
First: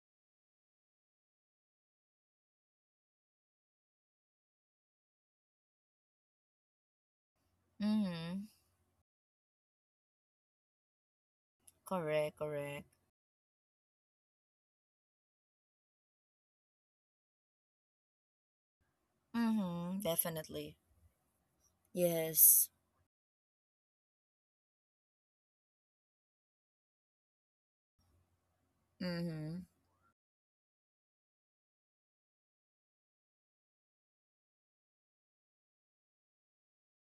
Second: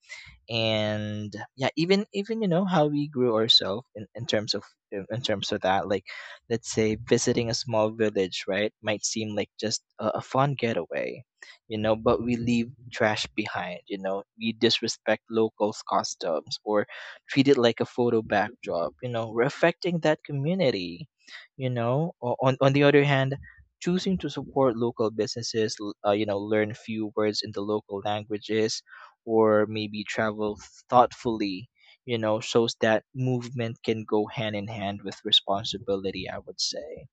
B: And yeah, even, you know, how we grew ourselves in terms of in terms of that, like, let's say visiting a small village,
A: Mm-hmm.
B: right, might seem like just a fun getaway, you know, but we
A: Correct,
B: leave
A: correct.
B: trash behind. You know, we disrespect locals customs or treat it like a photo backdrop. You know, we're affecting
A: Mm-hmm.
B: that
A: Definitely.
B: community. You know, O- on,
A: Yes.
B: on the other hand, choosing to support local businesses, you know, learn few words in the local languages,
A: Mm-hmm.
B: or maybe travel thoughtfully, you know, shows that movement can go hand in hand with responsibility, I would say.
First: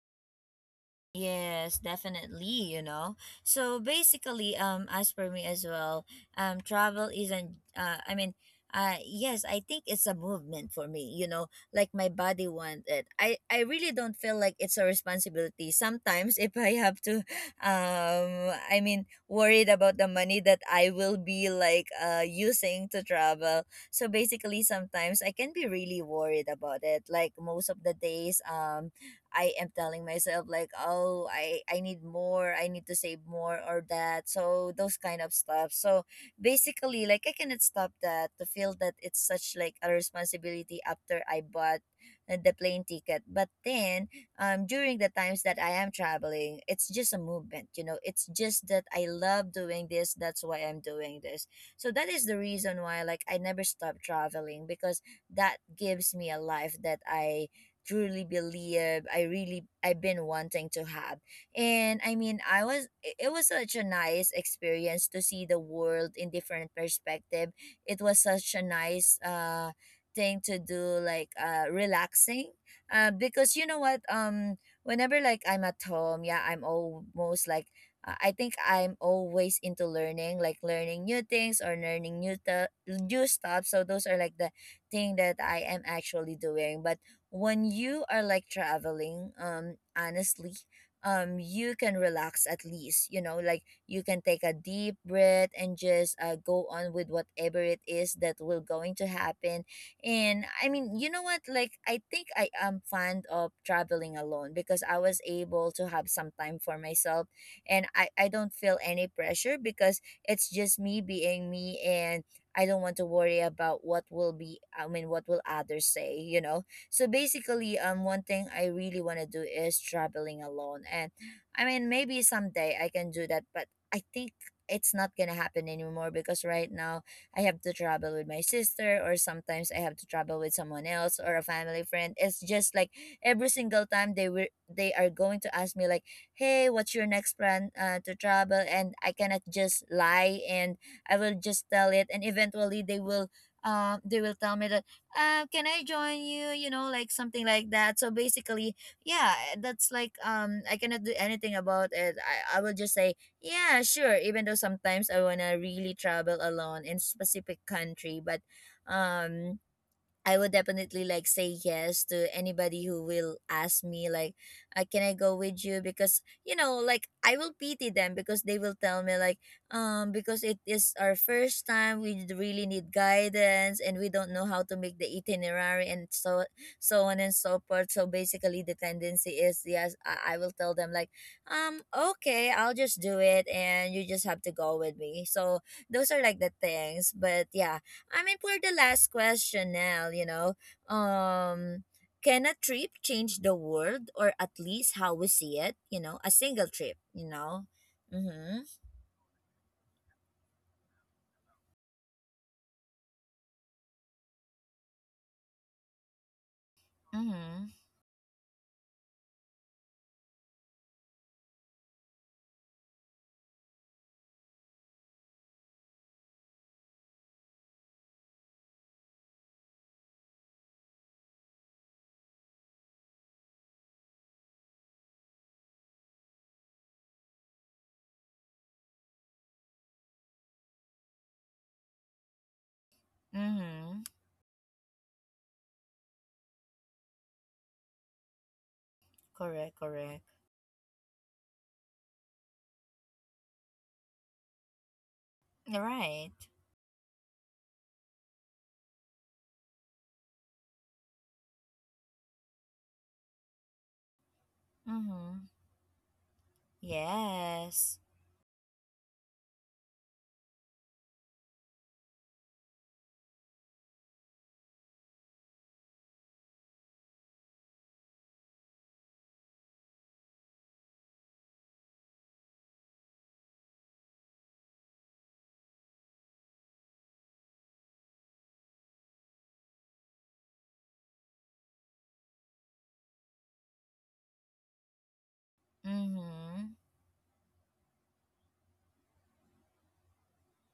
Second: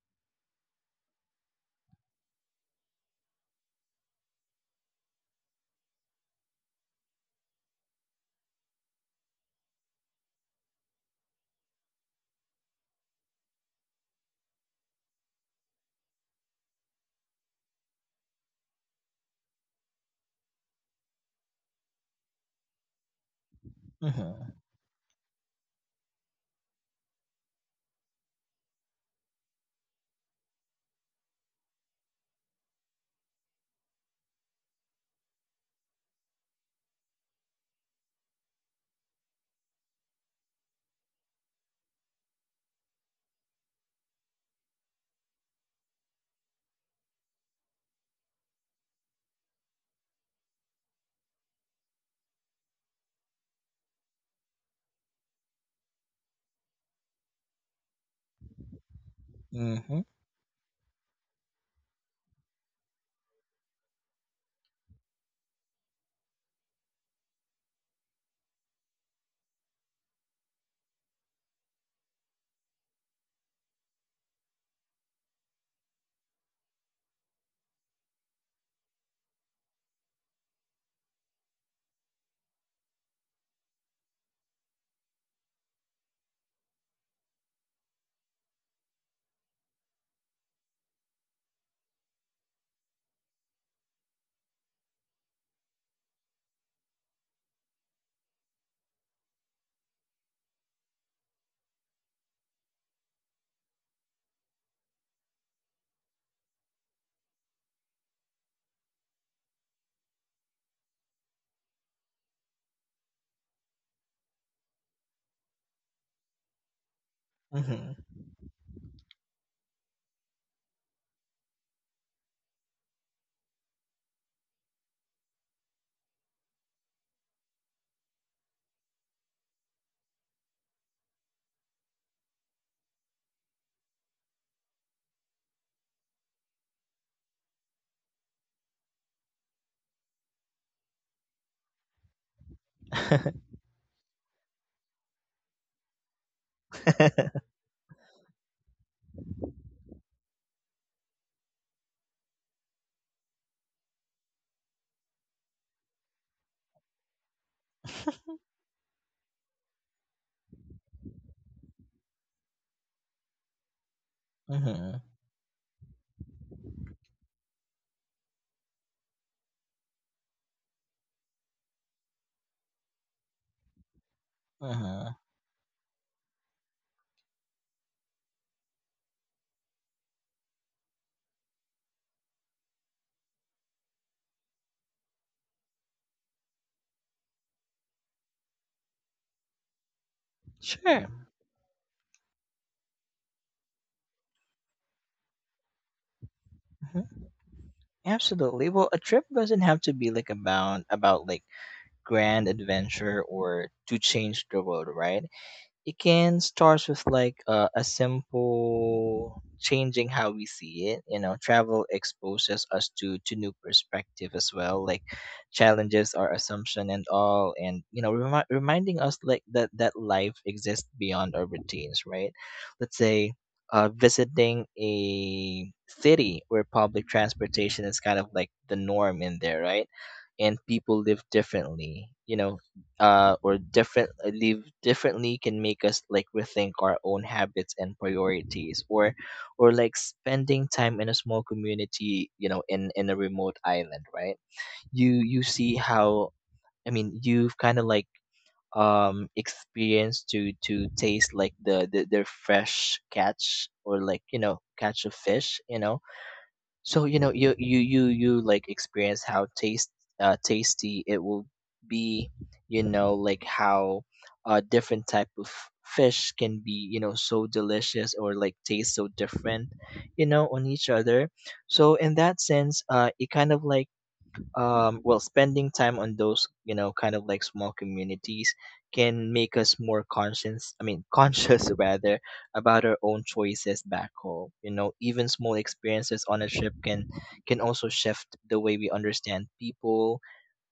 A: Yes, definitely, you know. So basically, as for me as well, travel isn't, I mean, yes, I think it's a movement for me, you know, like my body want it. I really don't feel like it's a responsibility. Sometimes if I have to, I mean, worried about the money that I will be like, using to travel. So
B: Mhm.
A: basically, sometimes I can be really worried about it. Like most of the days, I am telling myself like, oh, I need more, I need to save more or that. So those kind of stuff. So basically, like I cannot stop that to feel that it's such like a responsibility after I bought the plane ticket. But then, during the times that I am traveling, it's just a movement. You know, it's just that I love doing this. That's why I'm doing this. So that is the reason why, like, I never stop traveling, because that gives me a life that I truly believe I really
B: Mhm.
A: I've been wanting to have. And I mean, I was it was such a nice experience to see the world in different perspective. It was such a nice thing to do, like relaxing, because you know what, whenever like I'm at home, yeah, I'm almost like I think I'm always into learning, like learning new things or learning new new stuff. So those are like the thing that I am actually doing. But when you are like traveling, honestly, you can relax at least, you know, like you can take a deep breath and just go on with whatever it is that will going to happen. And I mean, you know what, like I think I am fond of traveling alone because I was able to have some time for myself. And I don't feel any pressure because it's just me being me. And I don't want to worry about what will be, I mean, what will others say, you know. So basically,
B: Mhm.
A: one thing I really want to do is traveling alone. And I mean, maybe someday I can do that, but I think it's not gonna happen anymore because right now I have to travel with my sister, or sometimes I have to travel with someone else or a family friend. It's just like every single time they are going to ask me like, "Hey, what's your next plan to travel?" And I cannot just lie, and I will just tell it, and eventually they will tell me that can I join you? You know, like something like that. So basically, yeah, that's like, I cannot do anything about it. I will just say yeah, sure. Even though sometimes I wanna really travel alone in specific country, but um I would definitely like say yes to anybody who will ask me like,
B: Mhm.
A: "Can I go with you?" Because you know, like I will pity them because they will tell me like, because it is our first time, we really need guidance and we don't know how to make the
B: Mhm.
A: itinerary and so on and so forth. So basically, the tendency is yes, I will tell them like, um, okay, I'll just do it, and you just have to go with me. So those are like the things, but yeah, I mean, for the last question, Nell, you know,
B: Sure.
A: um, can a trip change the world, or at least how we see it? You know, a single trip,
B: Mhm.
A: you know? Mm-hmm.
B: Absolutely. Well, a trip doesn't have to be like about like grand adventure or to change the world, right? It can start with like,
A: Mm-hmm.
B: a simple changing how we see it. You know, travel exposes us to new perspective as well, like challenges our assumption and all, and you know, reminding us like that life exists beyond our routines, right? Let's say. Visiting a city where public transportation is kind of like the norm in there, right? And people live differently. You know, or
A: Mm-hmm.
B: different live differently can make us like rethink our own habits and priorities, or
A: Correct,
B: like
A: correct.
B: spending time in a small community, you know, in a remote island, right? You see
A: You're right.
B: how, I mean, you've kind of like, experienced to taste like the their fresh catch, or like, you know, catch of
A: Mm-hmm.
B: fish, you know. So, you know, you you
A: Yes.
B: you you like experience how taste tasty it will be, you know, like how different type of fish can be, you know, so delicious, or like taste so different, you know, on each other. So in that sense, it kind of like, well, spending time on those, you know, kind of like small communities, can make us more conscious, I mean, conscious rather, about our own choices back home. You know, even small experiences on a trip
A: Mm-hmm.
B: can also shift the way we understand people,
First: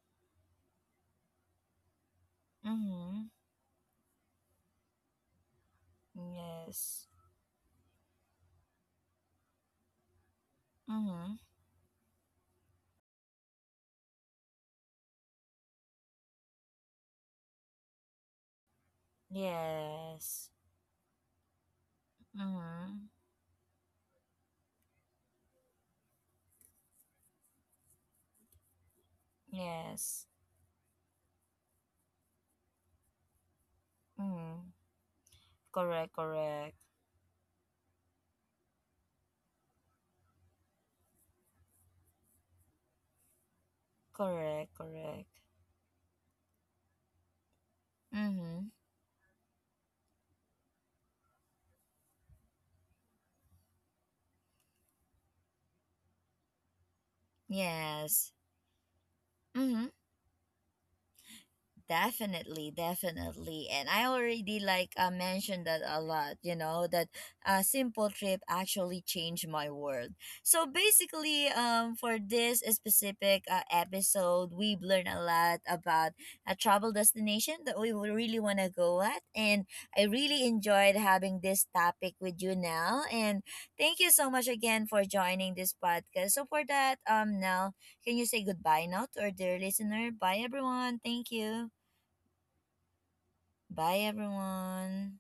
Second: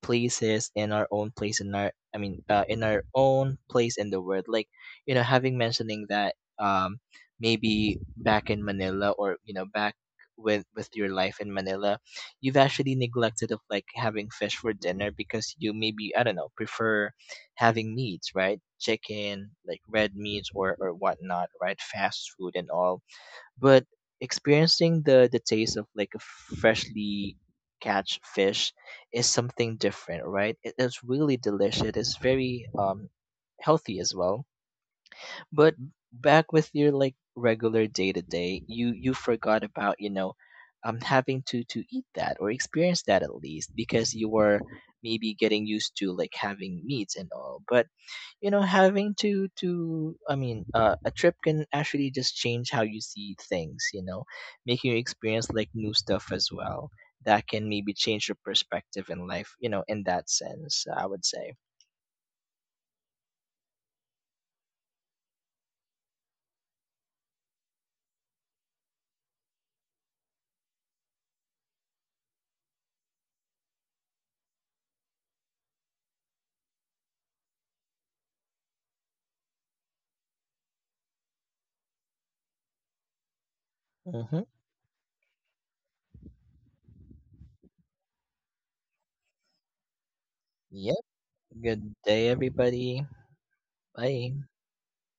B: places in our own place in our I mean in our
A: Mm-hmm.
B: own place in the world, like, you know, having mentioning that,
A: Yes.
B: maybe back in Manila, or you know, back with your
A: Mm-hmm.
B: life in Manila, you've actually neglected of like having fish for dinner, because you maybe, I don't know, prefer having meats, right? Chicken like red meats,
A: Yes.
B: or whatnot, right? Fast food and all.
A: Mm-hmm.
B: But experiencing the taste of like a freshly catch fish is something different,
A: Yes.
B: right? It is really delicious. It's very, healthy as well.
A: Mm-hmm.
B: But
A: Correct,
B: back with
A: correct.
B: your like regular day to day, you forgot about, you know, having to eat that or experience that, at least because you were
A: Correct, correct.
B: maybe getting used to like having meats and all. But, you know
A: Mm-hmm.
B: having to I mean a trip can actually just change how you see things, you know, making you experience like new stuff as well that can maybe change
A: Yes.
B: your perspective in life. You know,
A: Hmm.
B: in that sense, I would say.
A: Definitely, definitely. And I already like mentioned that a lot, you know, that a simple trip actually changed my world. So basically, for this specific episode, we've learned a lot about a travel destination that we would really want to go at. And I really enjoyed having this topic with you now, and thank you so
B: Mm-hmm.
A: much again for joining this podcast. So for that, now can you say goodbye now to our dear listener? Bye, everyone.
B: Yep.
A: Thank you.
B: Good day, everybody.
A: Bye,
B: Bye.
A: everyone.